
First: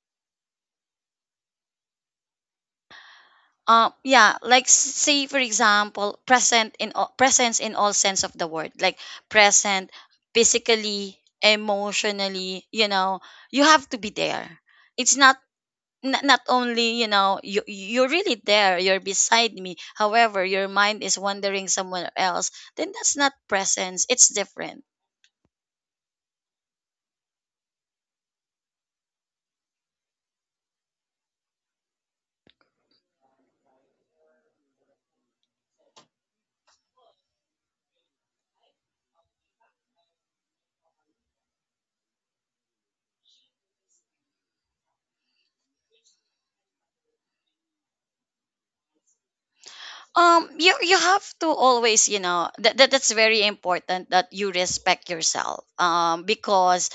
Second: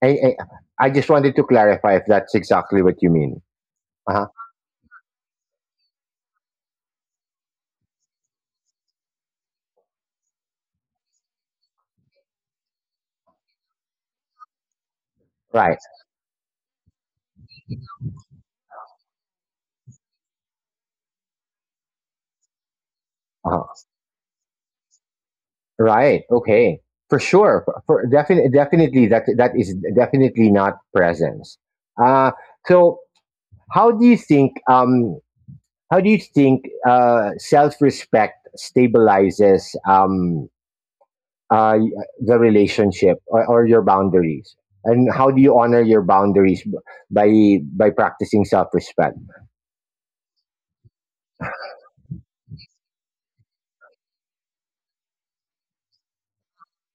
A: I I, I just wanted to clarify if that's exactly what you mean.
B: um
A: Uh huh.
B: Yeah, like s- say for example, present in all, presence in all sense of the word, like present physically, emotionally, you know, you have to be there. It's not,
A: Right.
B: not, not only, you know, you you're really there, you're beside me, however your mind is wandering somewhere else, then that's not
A: Uh-huh.
B: presence, it's different.
A: Right. Okay. For sure. For, for definitely, definitely that that is definitely not presence. Uh, so how do you think? Um, how do you think uh, self-respect stabilizes um, uh, the relationship, or, or your boundaries? And how do you honor your boundaries b- by by practicing self-respect?
B: Um you, you have to always, you know that, that that's very important that you respect yourself, um because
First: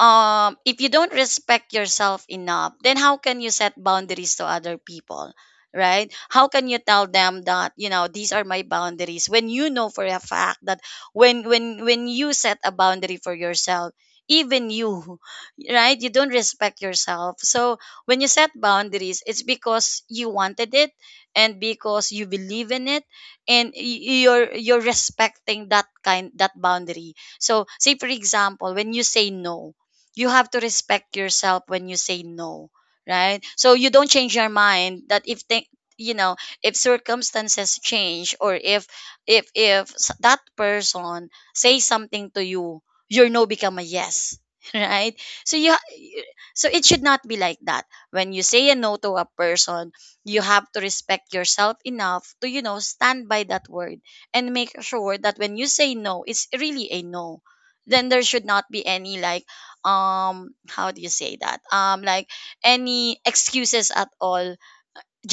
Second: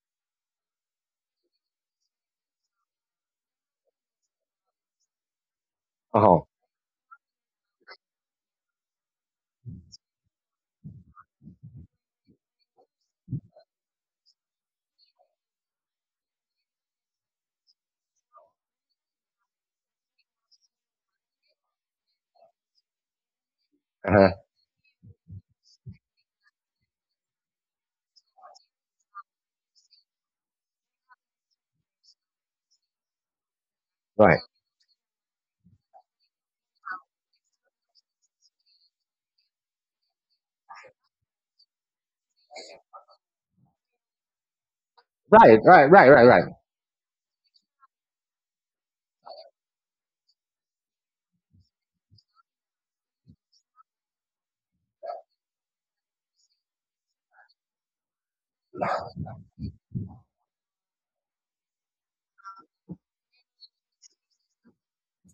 B: um if you don't respect yourself enough, then how can you set boundaries to other people? Right?
A: Uh huh.
B: How can you tell them that, you know, these are my boundaries when you know for a fact that when when when you set a boundary for yourself, even you right, you don't respect yourself. So when you set boundaries, it's because you wanted it and because you believe in it, and y-
A: Uh-huh.
B: you're you're respecting that kind, that boundary. So say for example, when you say no, you have to respect yourself when you say no, right? So you don't change
A: Right.
B: your mind that if thi- you know, if circumstances change, or if, if if s- that person say something to you, your no become a yes right? So
A: Right.
B: you
A: Right.
B: ha-
A: Right. Right. Right.
B: so it should not be like that. When you say a no to a person, you have to respect yourself enough to, you know, stand by that word, and make sure that when you say no, it's really a no. Then there should not be any like, um how do you say that, um like any excuses at all,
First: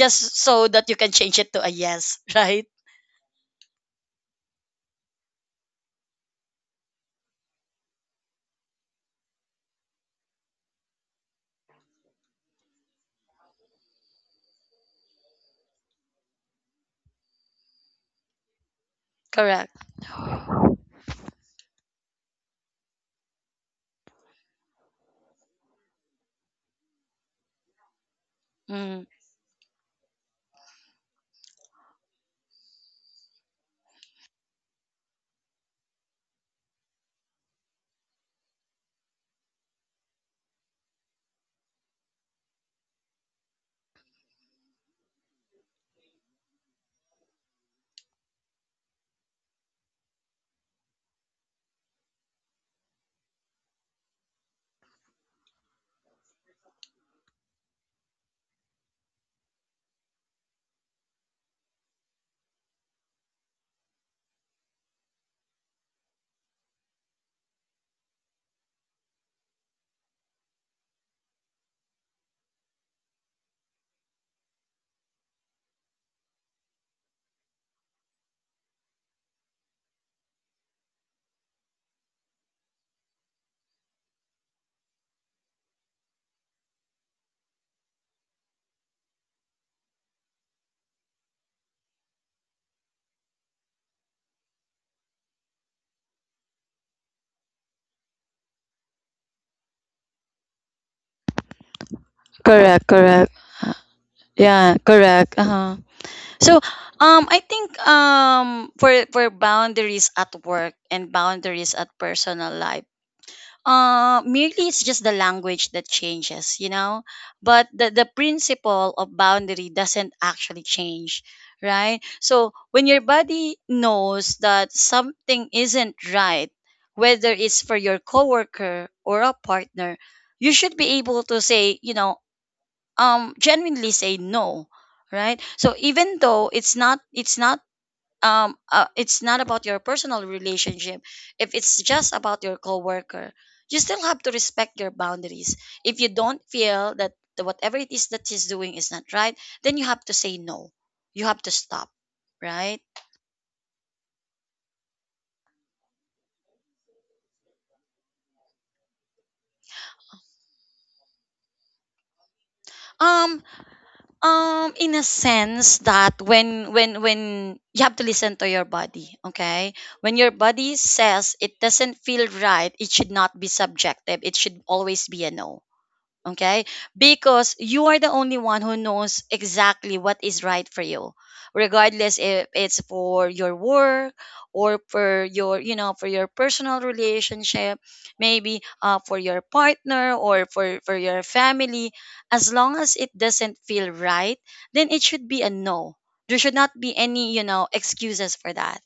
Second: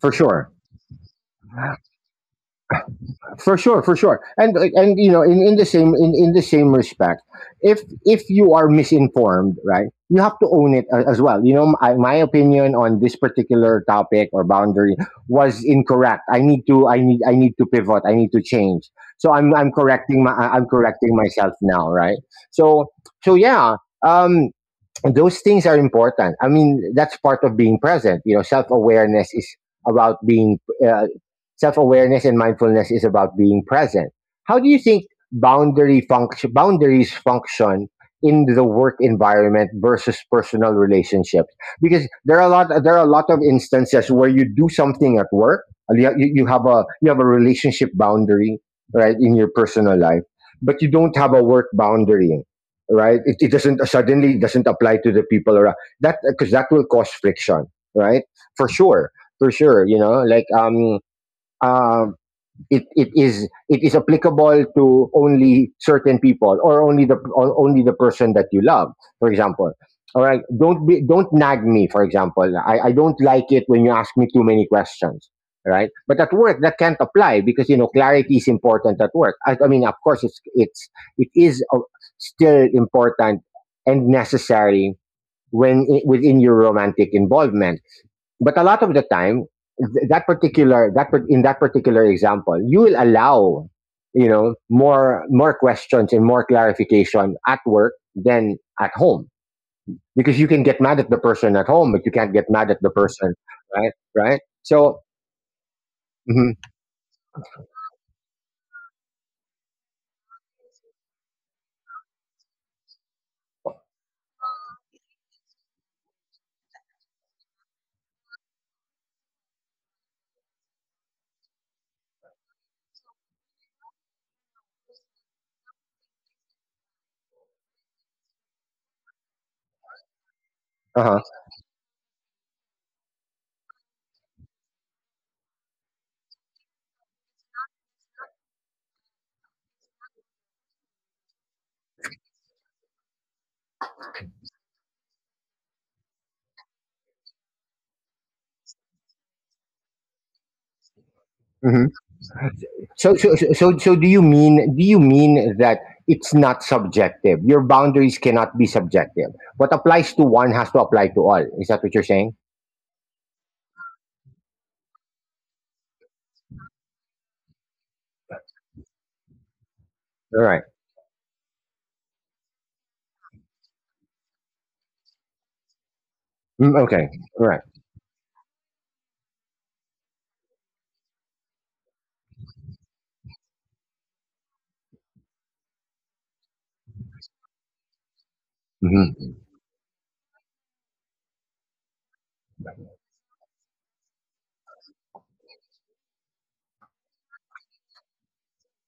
A: For sure.
B: so that you can change it to a yes right?
A: For sure, for sure. And like, and you know, in, in the same, in, in the same respect, if if you are misinformed, right, you have to own it a- as well. You know, my, my opinion on this particular topic or boundary was incorrect. I need to i need i need to pivot. I need to change. So I'm I'm
B: Correct.
A: correcting my I- am correcting myself now, right? So so yeah, um, those things are important. I mean, that's part of being present. You know, self
B: Mm.
A: awareness is about being uh, self awareness and mindfulness is about being present. How do you think boundary function boundaries function in the work environment versus personal relationships? Because there are a lot there are a lot of instances where you do something at work, and you, you you have a you have a relationship boundary right in your personal life, but you don't have a work boundary, right? It, it doesn't suddenly doesn't apply to the people around that, because that will cause friction, right? For sure, for sure. You know, like um, um it, it is it is applicable to only certain people or only the or only the person that you love, for example. All right, don't be don't nag me. For example, i, I don't like it when you ask me too many questions, right? But at work that can't apply, because you know clarity is important at work. I, I mean, of course it's it's it is uh, still important and necessary when i- within your romantic involvement. But a lot of the time, th- that particular that par- in that particular example, you will allow, you know, more more questions and more clarification at work than at home, because you can get mad at the person at home but you can't get mad at the person. Right, right.
B: Yeah,
A: So,
B: correct, uh-huh.
A: mhm,
B: So um I think, um for for boundaries at work and boundaries at personal life, Uh, merely it's just the language that changes, you know, but the, the principle of boundary doesn't actually change, right? So when your body knows that something isn't right, whether it's for your coworker or a partner, you should be
A: uh-huh,
B: able to say, you know, um, genuinely say no, right? So even though it's not, it's not um uh, it's not about your personal relationship, if it's just about your coworker, you still have to respect your boundaries. If you don't feel that the- whatever it is that he's doing is not right, then you have to say no, you have to
A: mhm.
B: stop, right?
A: so, so so so so do you mean, do you mean that it's not subjective? Your boundaries cannot be subjective. What applies to one has to apply to all. Is that what you're saying?
B: Um um in a sense that when when when you have to listen to your body, okay? When your
A: All right.
B: body says it doesn't feel right, it should not be subjective, it should always be a no. Okay?
A: Mm, okay. All
B: Because
A: right.
B: you are the only one who knows exactly what is right for you, regardless if it's for your work, or for your, you know, for your personal relationship, maybe uh, for
A: Mm-hmm.
B: your partner, or for, for your family. As long as it doesn't feel right, then it should be a no. There should not be any, you know, excuses for that.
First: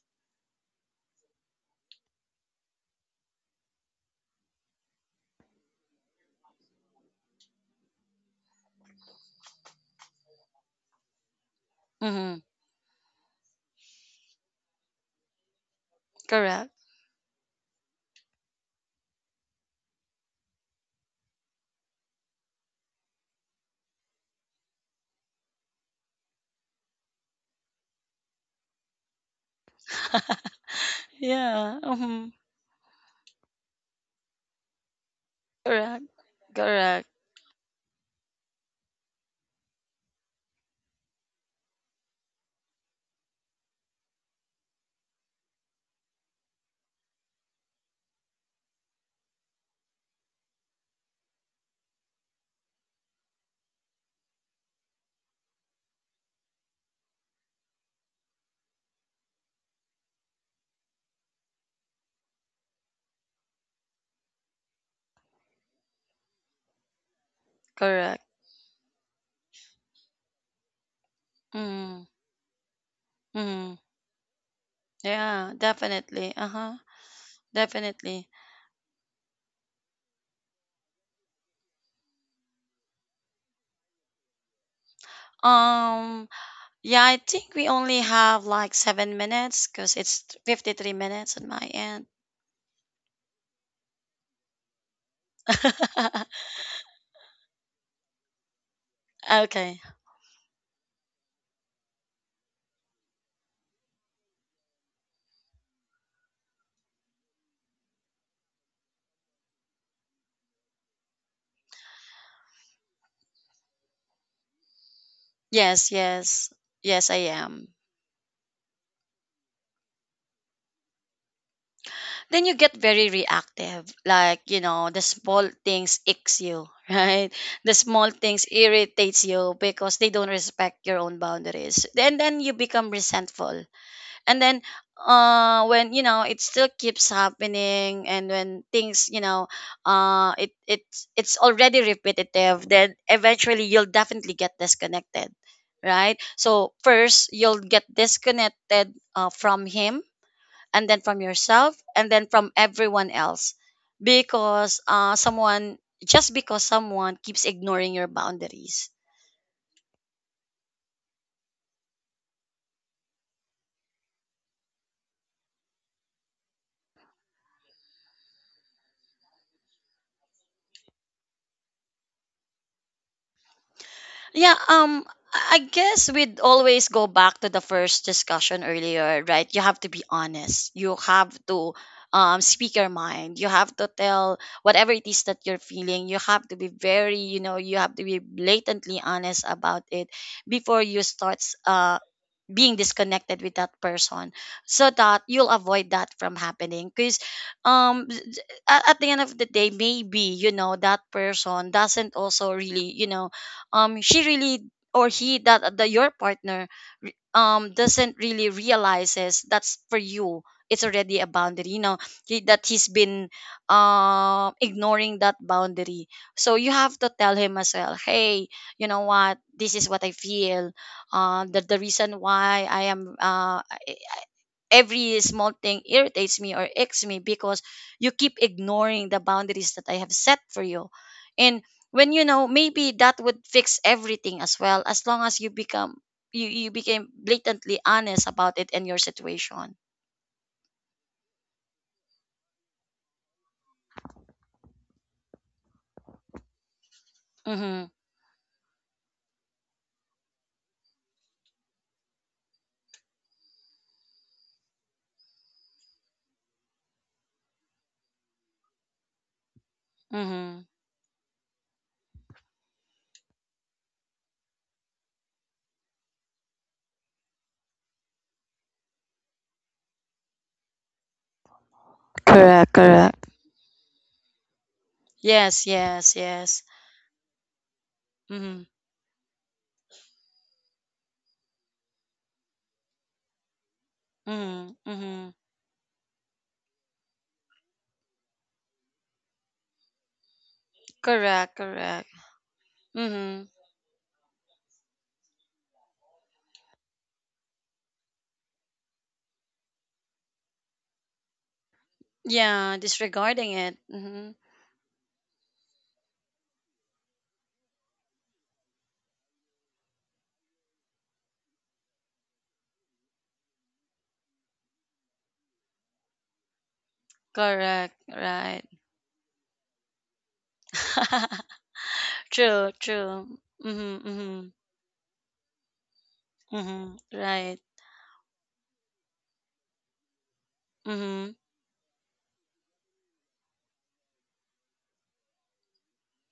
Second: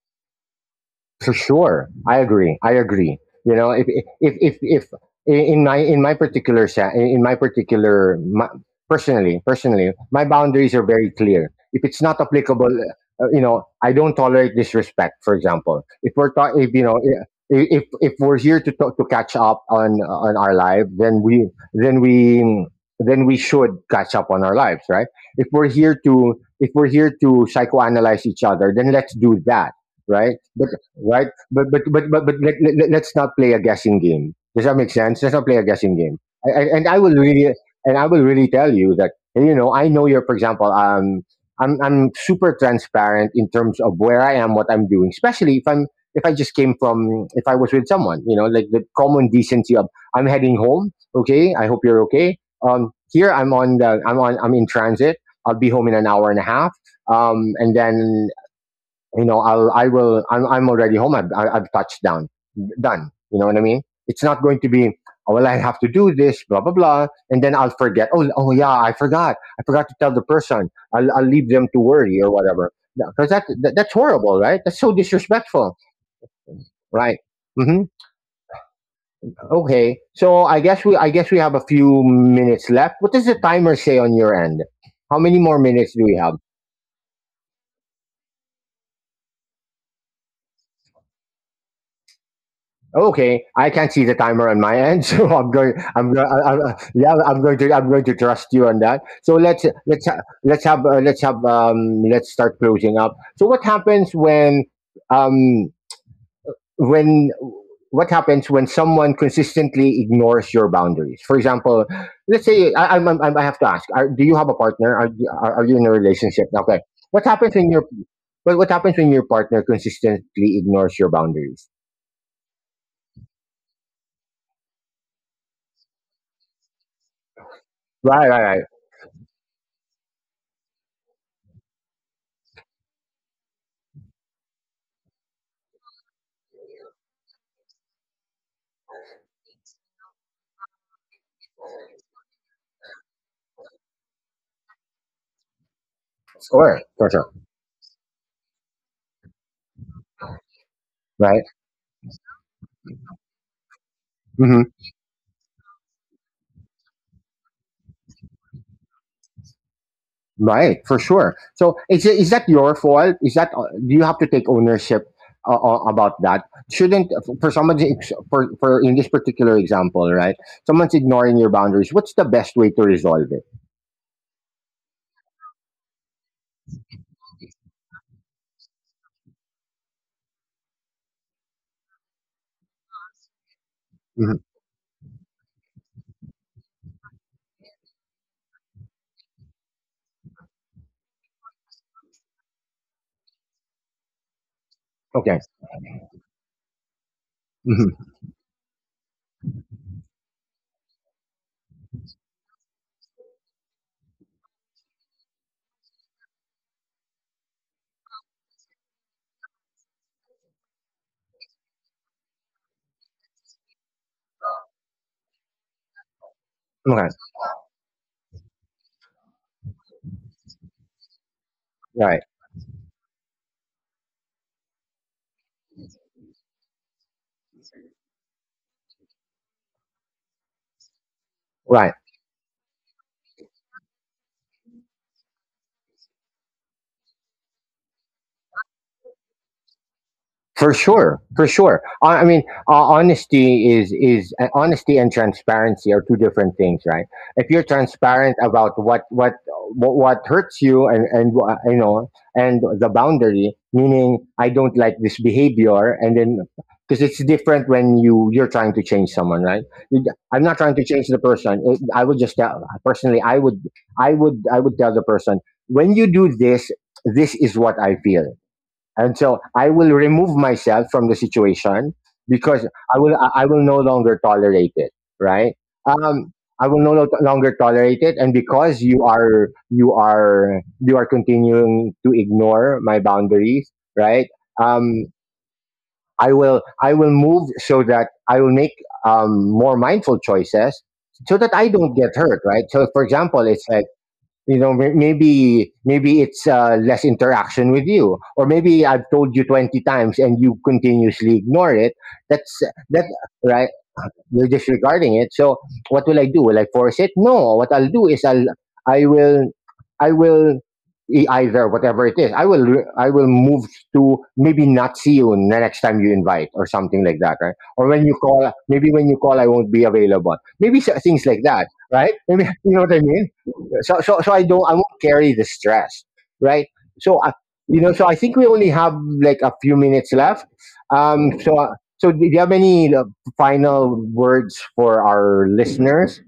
A: For sure, I agree. I agree. You know, if if if if in my in my particular se- in my particular my, personally, personally my boundaries are very clear. If it's not
B: Mm-hmm.
A: applicable, uh, you know, I don't tolerate disrespect. For example, if we're ta-
B: Correct.
A: if, you know, i- If, if we're here to, to to catch up on on our life, then we then we then we should catch up on our lives, right? If we're here to, if we're here to psychoanalyze each other, then let's do that, right? But right? But
B: Yeah.
A: but but but,
B: Mm-hmm.
A: but let, let, let's not play a guessing game. Does that make sense? Let's not play a guessing
B: Correct.
A: game. I, I, and I
B: Correct.
A: will really and I will really tell you that, you know, I know you're. For example, um, I'm I'm super transparent in terms of where I am, what I'm doing, especially if I'm, if I just came from, if I was with someone, you know, like the common decency of: I'm heading home. Okay, I hope you're okay. Um, here, I'm on the I'm on I'm in transit. I'll be home in an hour and a half. Um, and then, you know, i'll i will i'm, I'm already home. I've, I- have i have touched down. Done. You know what I mean? It's not going to be: oh, well, I have to do this, blah blah blah, and then I'll forget.
B: Correct.
A: Oh, oh yeah, i forgot I forgot to tell the person. i'll, I'll leave them to
B: Mm-hmm.
A: worry or whatever, because that,
B: Mm-hmm.
A: that that's horrible, right? That's so
B: Yeah,
A: disrespectful.
B: definitely. Uh-huh.
A: Right. Hmm.
B: Definitely.
A: Okay, so i guess we I guess we have a few minutes left. What does the timer say on your end? How many more minutes do we
B: Um,
A: have?
B: yeah, I think we only have like seven minutes because it's fifty-three minutes on my end.
A: Okay, I can't see the timer on my end, so I'm going. I'm going. I'm, I yeah, I'm going to. I'm going to trust you on that. So let's
B: Okay.
A: let's ha- let's have uh, let's have um let's start closing up. So what happens when, um, when, what happens when someone consistently ignores your boundaries? For example, let's say I, I'm, I'm, I have to ask: are, Do you have a partner? Are, you- are are you in
B: Yes,
A: a relationship?
B: yes.
A: Okay.
B: Yes, I
A: What happens
B: am.
A: when your, what what happens when your partner consistently ignores your boundaries?
B: Then you get very reactive. Like, you know, the small things icks you, right? The small
A: Right, right,
B: things
A: right.
B: irritates you because they don't respect your own boundaries. Then then you become resentful, and then uh when, you know, it still keeps happening, and when things, you know, uh it it's it's already repetitive, then eventually you'll definitely get disconnected. Right, so
A: Sure,
B: first
A: sure.
B: you'll get disconnected uh, from him, and then from
A: Right.
B: yourself, and then from everyone else,
A: Hmm.
B: because uh someone, just because someone keeps ignoring your boundaries.
A: Right. For sure. So is it, is that your fault? Is that, uh, do you have to take ownership uh, uh, about that? Shouldn't, for somebody, for for in this particular example, right? Someone's ignoring your boundaries. What's the best way to resolve it?
B: Yeah, um I I guess we'd always go back to the first discussion earlier, right? You have to be honest. You have to um speak your mind. You have to tell
A: Hmm.
B: whatever it is that you're feeling. You have to be very, you know, you have to be blatantly honest about it before you start being disconnected with that person, so that
A: Okay.
B: you'll avoid that from happening. Because
A: Hmm.
B: um z- a- at the end of the day, maybe, you know, that person doesn't also really, you know, um she really, or he, that uh, the your partner re- um doesn't really realizes that's for you, it's already a boundary, you know, he, that he's been um ignoring that boundary. So you have to
A: Okay.
B: tell him as well, hey, you know what, this is what I feel, uh, that the reason
A: Right.
B: why I am, uh, I- every small thing irritates me or icks me because you keep ignoring the boundaries that I have set for you. And
A: Right.
B: when, you know, maybe that would fix everything as well, as long as you become, you you became blatantly honest about it and your situation.
A: For sure, for sure. I, I mean, uh, honesty is is uh, honesty and transparency are two different things, right? If you're
B: Mm-hmm.
A: transparent about what what what, what hurts you and and wha- you know, and the boundary, meaning I don't like this behavior. And then, because it's different when you, you're trying to change someone, right? You d- I'm not
B: Mm-hmm.
A: trying to change the person. It, I would just tell, personally, I would, I would I would tell the person: when you do this, this is what I feel. And so I will remove myself from the situation, because i will i I will no longer tolerate it, right?
B: Yes, yes,
A: Um,
B: yes.
A: I will no lo- longer tolerate it. And
B: Mm-hmm.
A: because you are, you are you are continuing to ignore my boundaries, right?
B: Mm-hmm.
A: Um,
B: Mm-hmm.
A: I will, I will move so that I will make, um, more mindful choices so that
B: Correct,
A: I don't
B: correct.
A: get hurt, right? So for
B: Mm-hmm.
A: example, it's like, you know, may- maybe maybe it's uh, less interaction with you, or maybe I've told you twenty times and you continuously ignore it. That's,
B: Yeah,
A: that,
B: disregarding
A: right,
B: it. Mm-hmm.
A: you're disregarding it. So what will I do? Will I force it? No. What I'll do is, I'll I will I will e- either, whatever it is. I will re- I will move to maybe not see you the next time you invite, or something like that, right? Or
B: Correct,
A: when you call,
B: right.
A: maybe when you call I won't be available. Maybe so, things like that, right? Maybe,
B: True,
A: you know what I mean.
B: true. Mhm,
A: So so so I
B: mhm,
A: don't, I won't carry the stress, right?
B: mhm.
A: So I,
B: Right.
A: you know, so I think we only have like a few minutes left.
B: Mhm.
A: Um, so, uh, so, do you have any, uh, final words for our listeners?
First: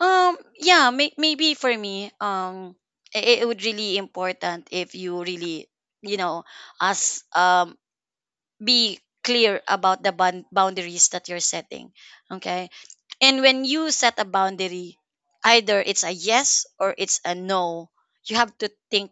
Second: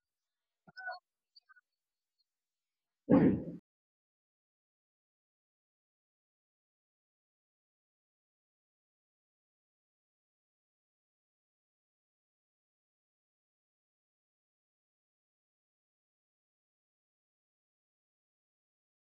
B: Um, yeah, may- maybe for me, um, it, it would really important if you really, you know, as um, be clear about the bound- boundaries that you're setting. Okay, and when you set a boundary, either it's a yes or it's a no. You have to think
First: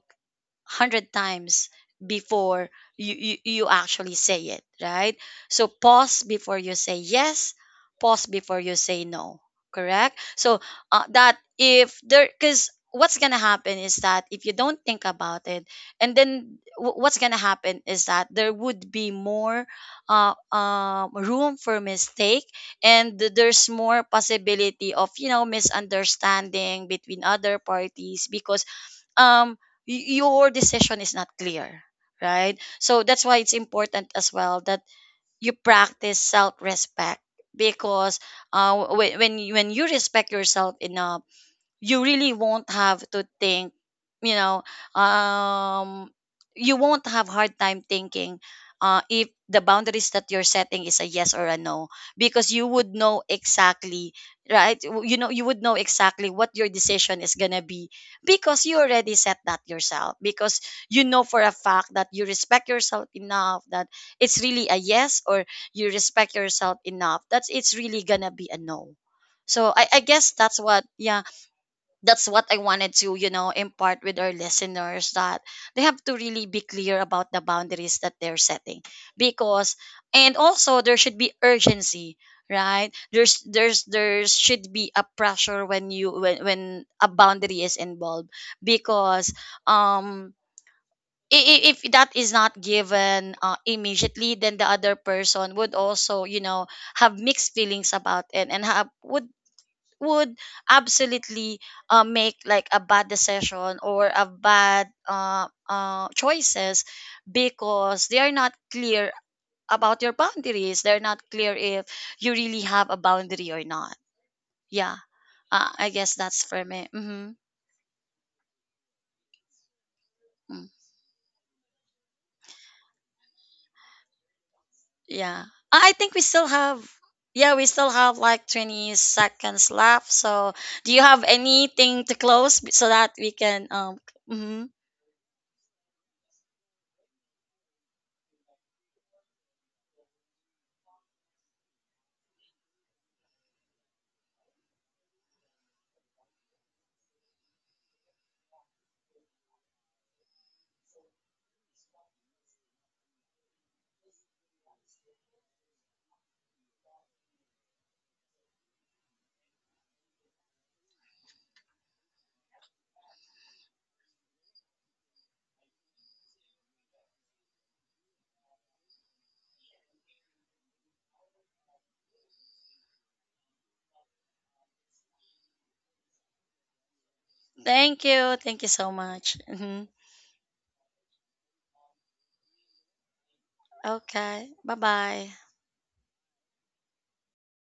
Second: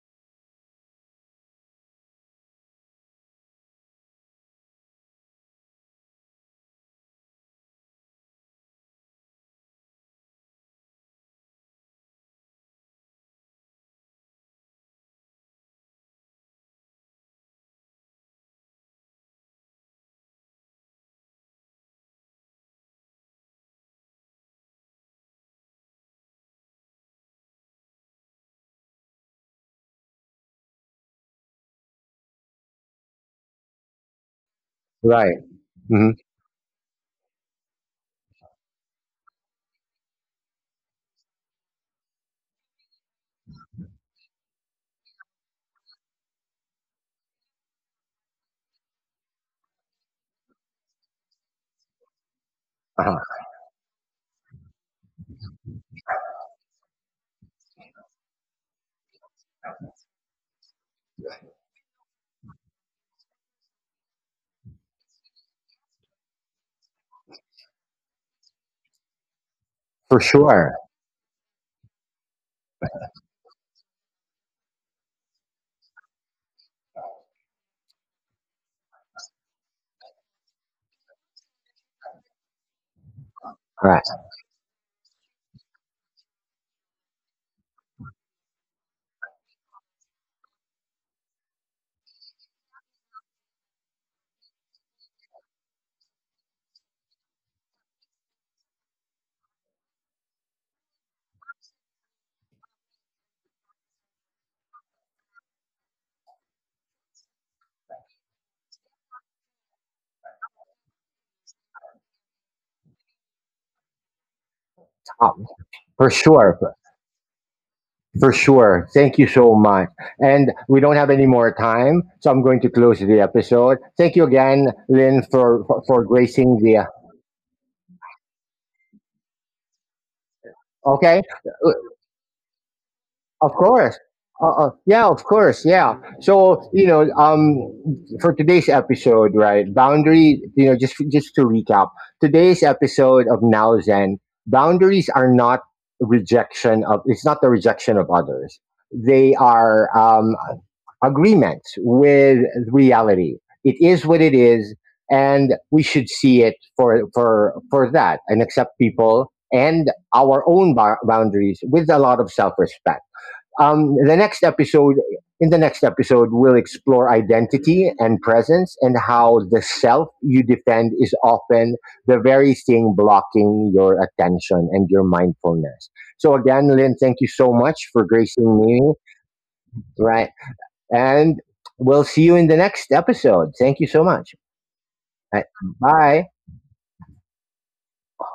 B: hundred times before you, you you actually say it, right? So pause before you say yes, pause before you say no. Correct. So uh, that if there, because what's gonna happen is that if you don't think about it, and then w- what's gonna happen is that there would be more uh, um, room for mistake, and th- there's more possibility of, you know, misunderstanding between other parties, because um y- your decision is not clear, right? So that's why it's important as well that
A: Right.
B: you
A: Hmm.
B: practice self-respect, because uh, wh- when you, when you respect yourself enough, you really won't have to think, you know, um you won't have hard time thinking uh, if the boundaries that you're setting is a yes or a no, because you would know
A: Uh-huh.
B: exactly, right? W- you know, you would know exactly what your decision is going to be, because you already set that yourself, because you know for a fact that you respect yourself enough that it's really a yes, or you respect yourself enough that it's really going to be a no. So I, I
A: For
B: guess that's
A: sure.
B: what, yeah, that's what I wanted to, you know, impart with our listeners, that they have to really be clear about the boundaries that they're setting. Because, and also there should be urgency, right? There's there's
A: Right.
B: there should be a pressure when you when when a boundary is involved, because um i- i- if that is not given uh, immediately, then the other person would also, you know, have mixed feelings about it, and have would would absolutely, uh, make like a bad decision or a bad uh, uh, choices, because they are not clear about your boundaries, they're not clear if you really have a boundary or not, yeah.
A: Uh,
B: uh, I
A: for
B: guess that's
A: sure.
B: for me. Mm-hmm.
A: For sure. Thank you so much. And
B: Mm.
A: we don't have any more time, so I'm going to close the episode. Thank you again, Lynn,
B: Yeah,
A: for
B: i I
A: for,
B: think
A: for
B: we still
A: gracing
B: have,
A: the.
B: yeah, we still have like twenty seconds left, so do you have
A: Okay.
B: anything to close b- so that we
A: Of
B: can um
A: course. Uh,
B: mhm.
A: uh, yeah, of course. Yeah. So you know, um, for today's episode, right? Boundary. You know, just just to recap, today's episode of Now Zen, boundaries are not rejection of. It's not the rejection of others. They are, um, agreements with reality. It is what it is, and we should see it for for for that, and accept people and our own bar- boundaries with a lot of self respect. Um, the next episode, in the next episode, we'll explore identity and presence, and how the self you defend is often the very thing blocking your attention and your mindfulness. So again, Lynn, thank you so much
B: Thank
A: for
B: you,
A: gracing
B: thank you so
A: me.
B: much. Hmm.
A: Right. And we'll see you in the next episode. Thank you so much.
B: Okay, bye bye.
A: Right. Bye.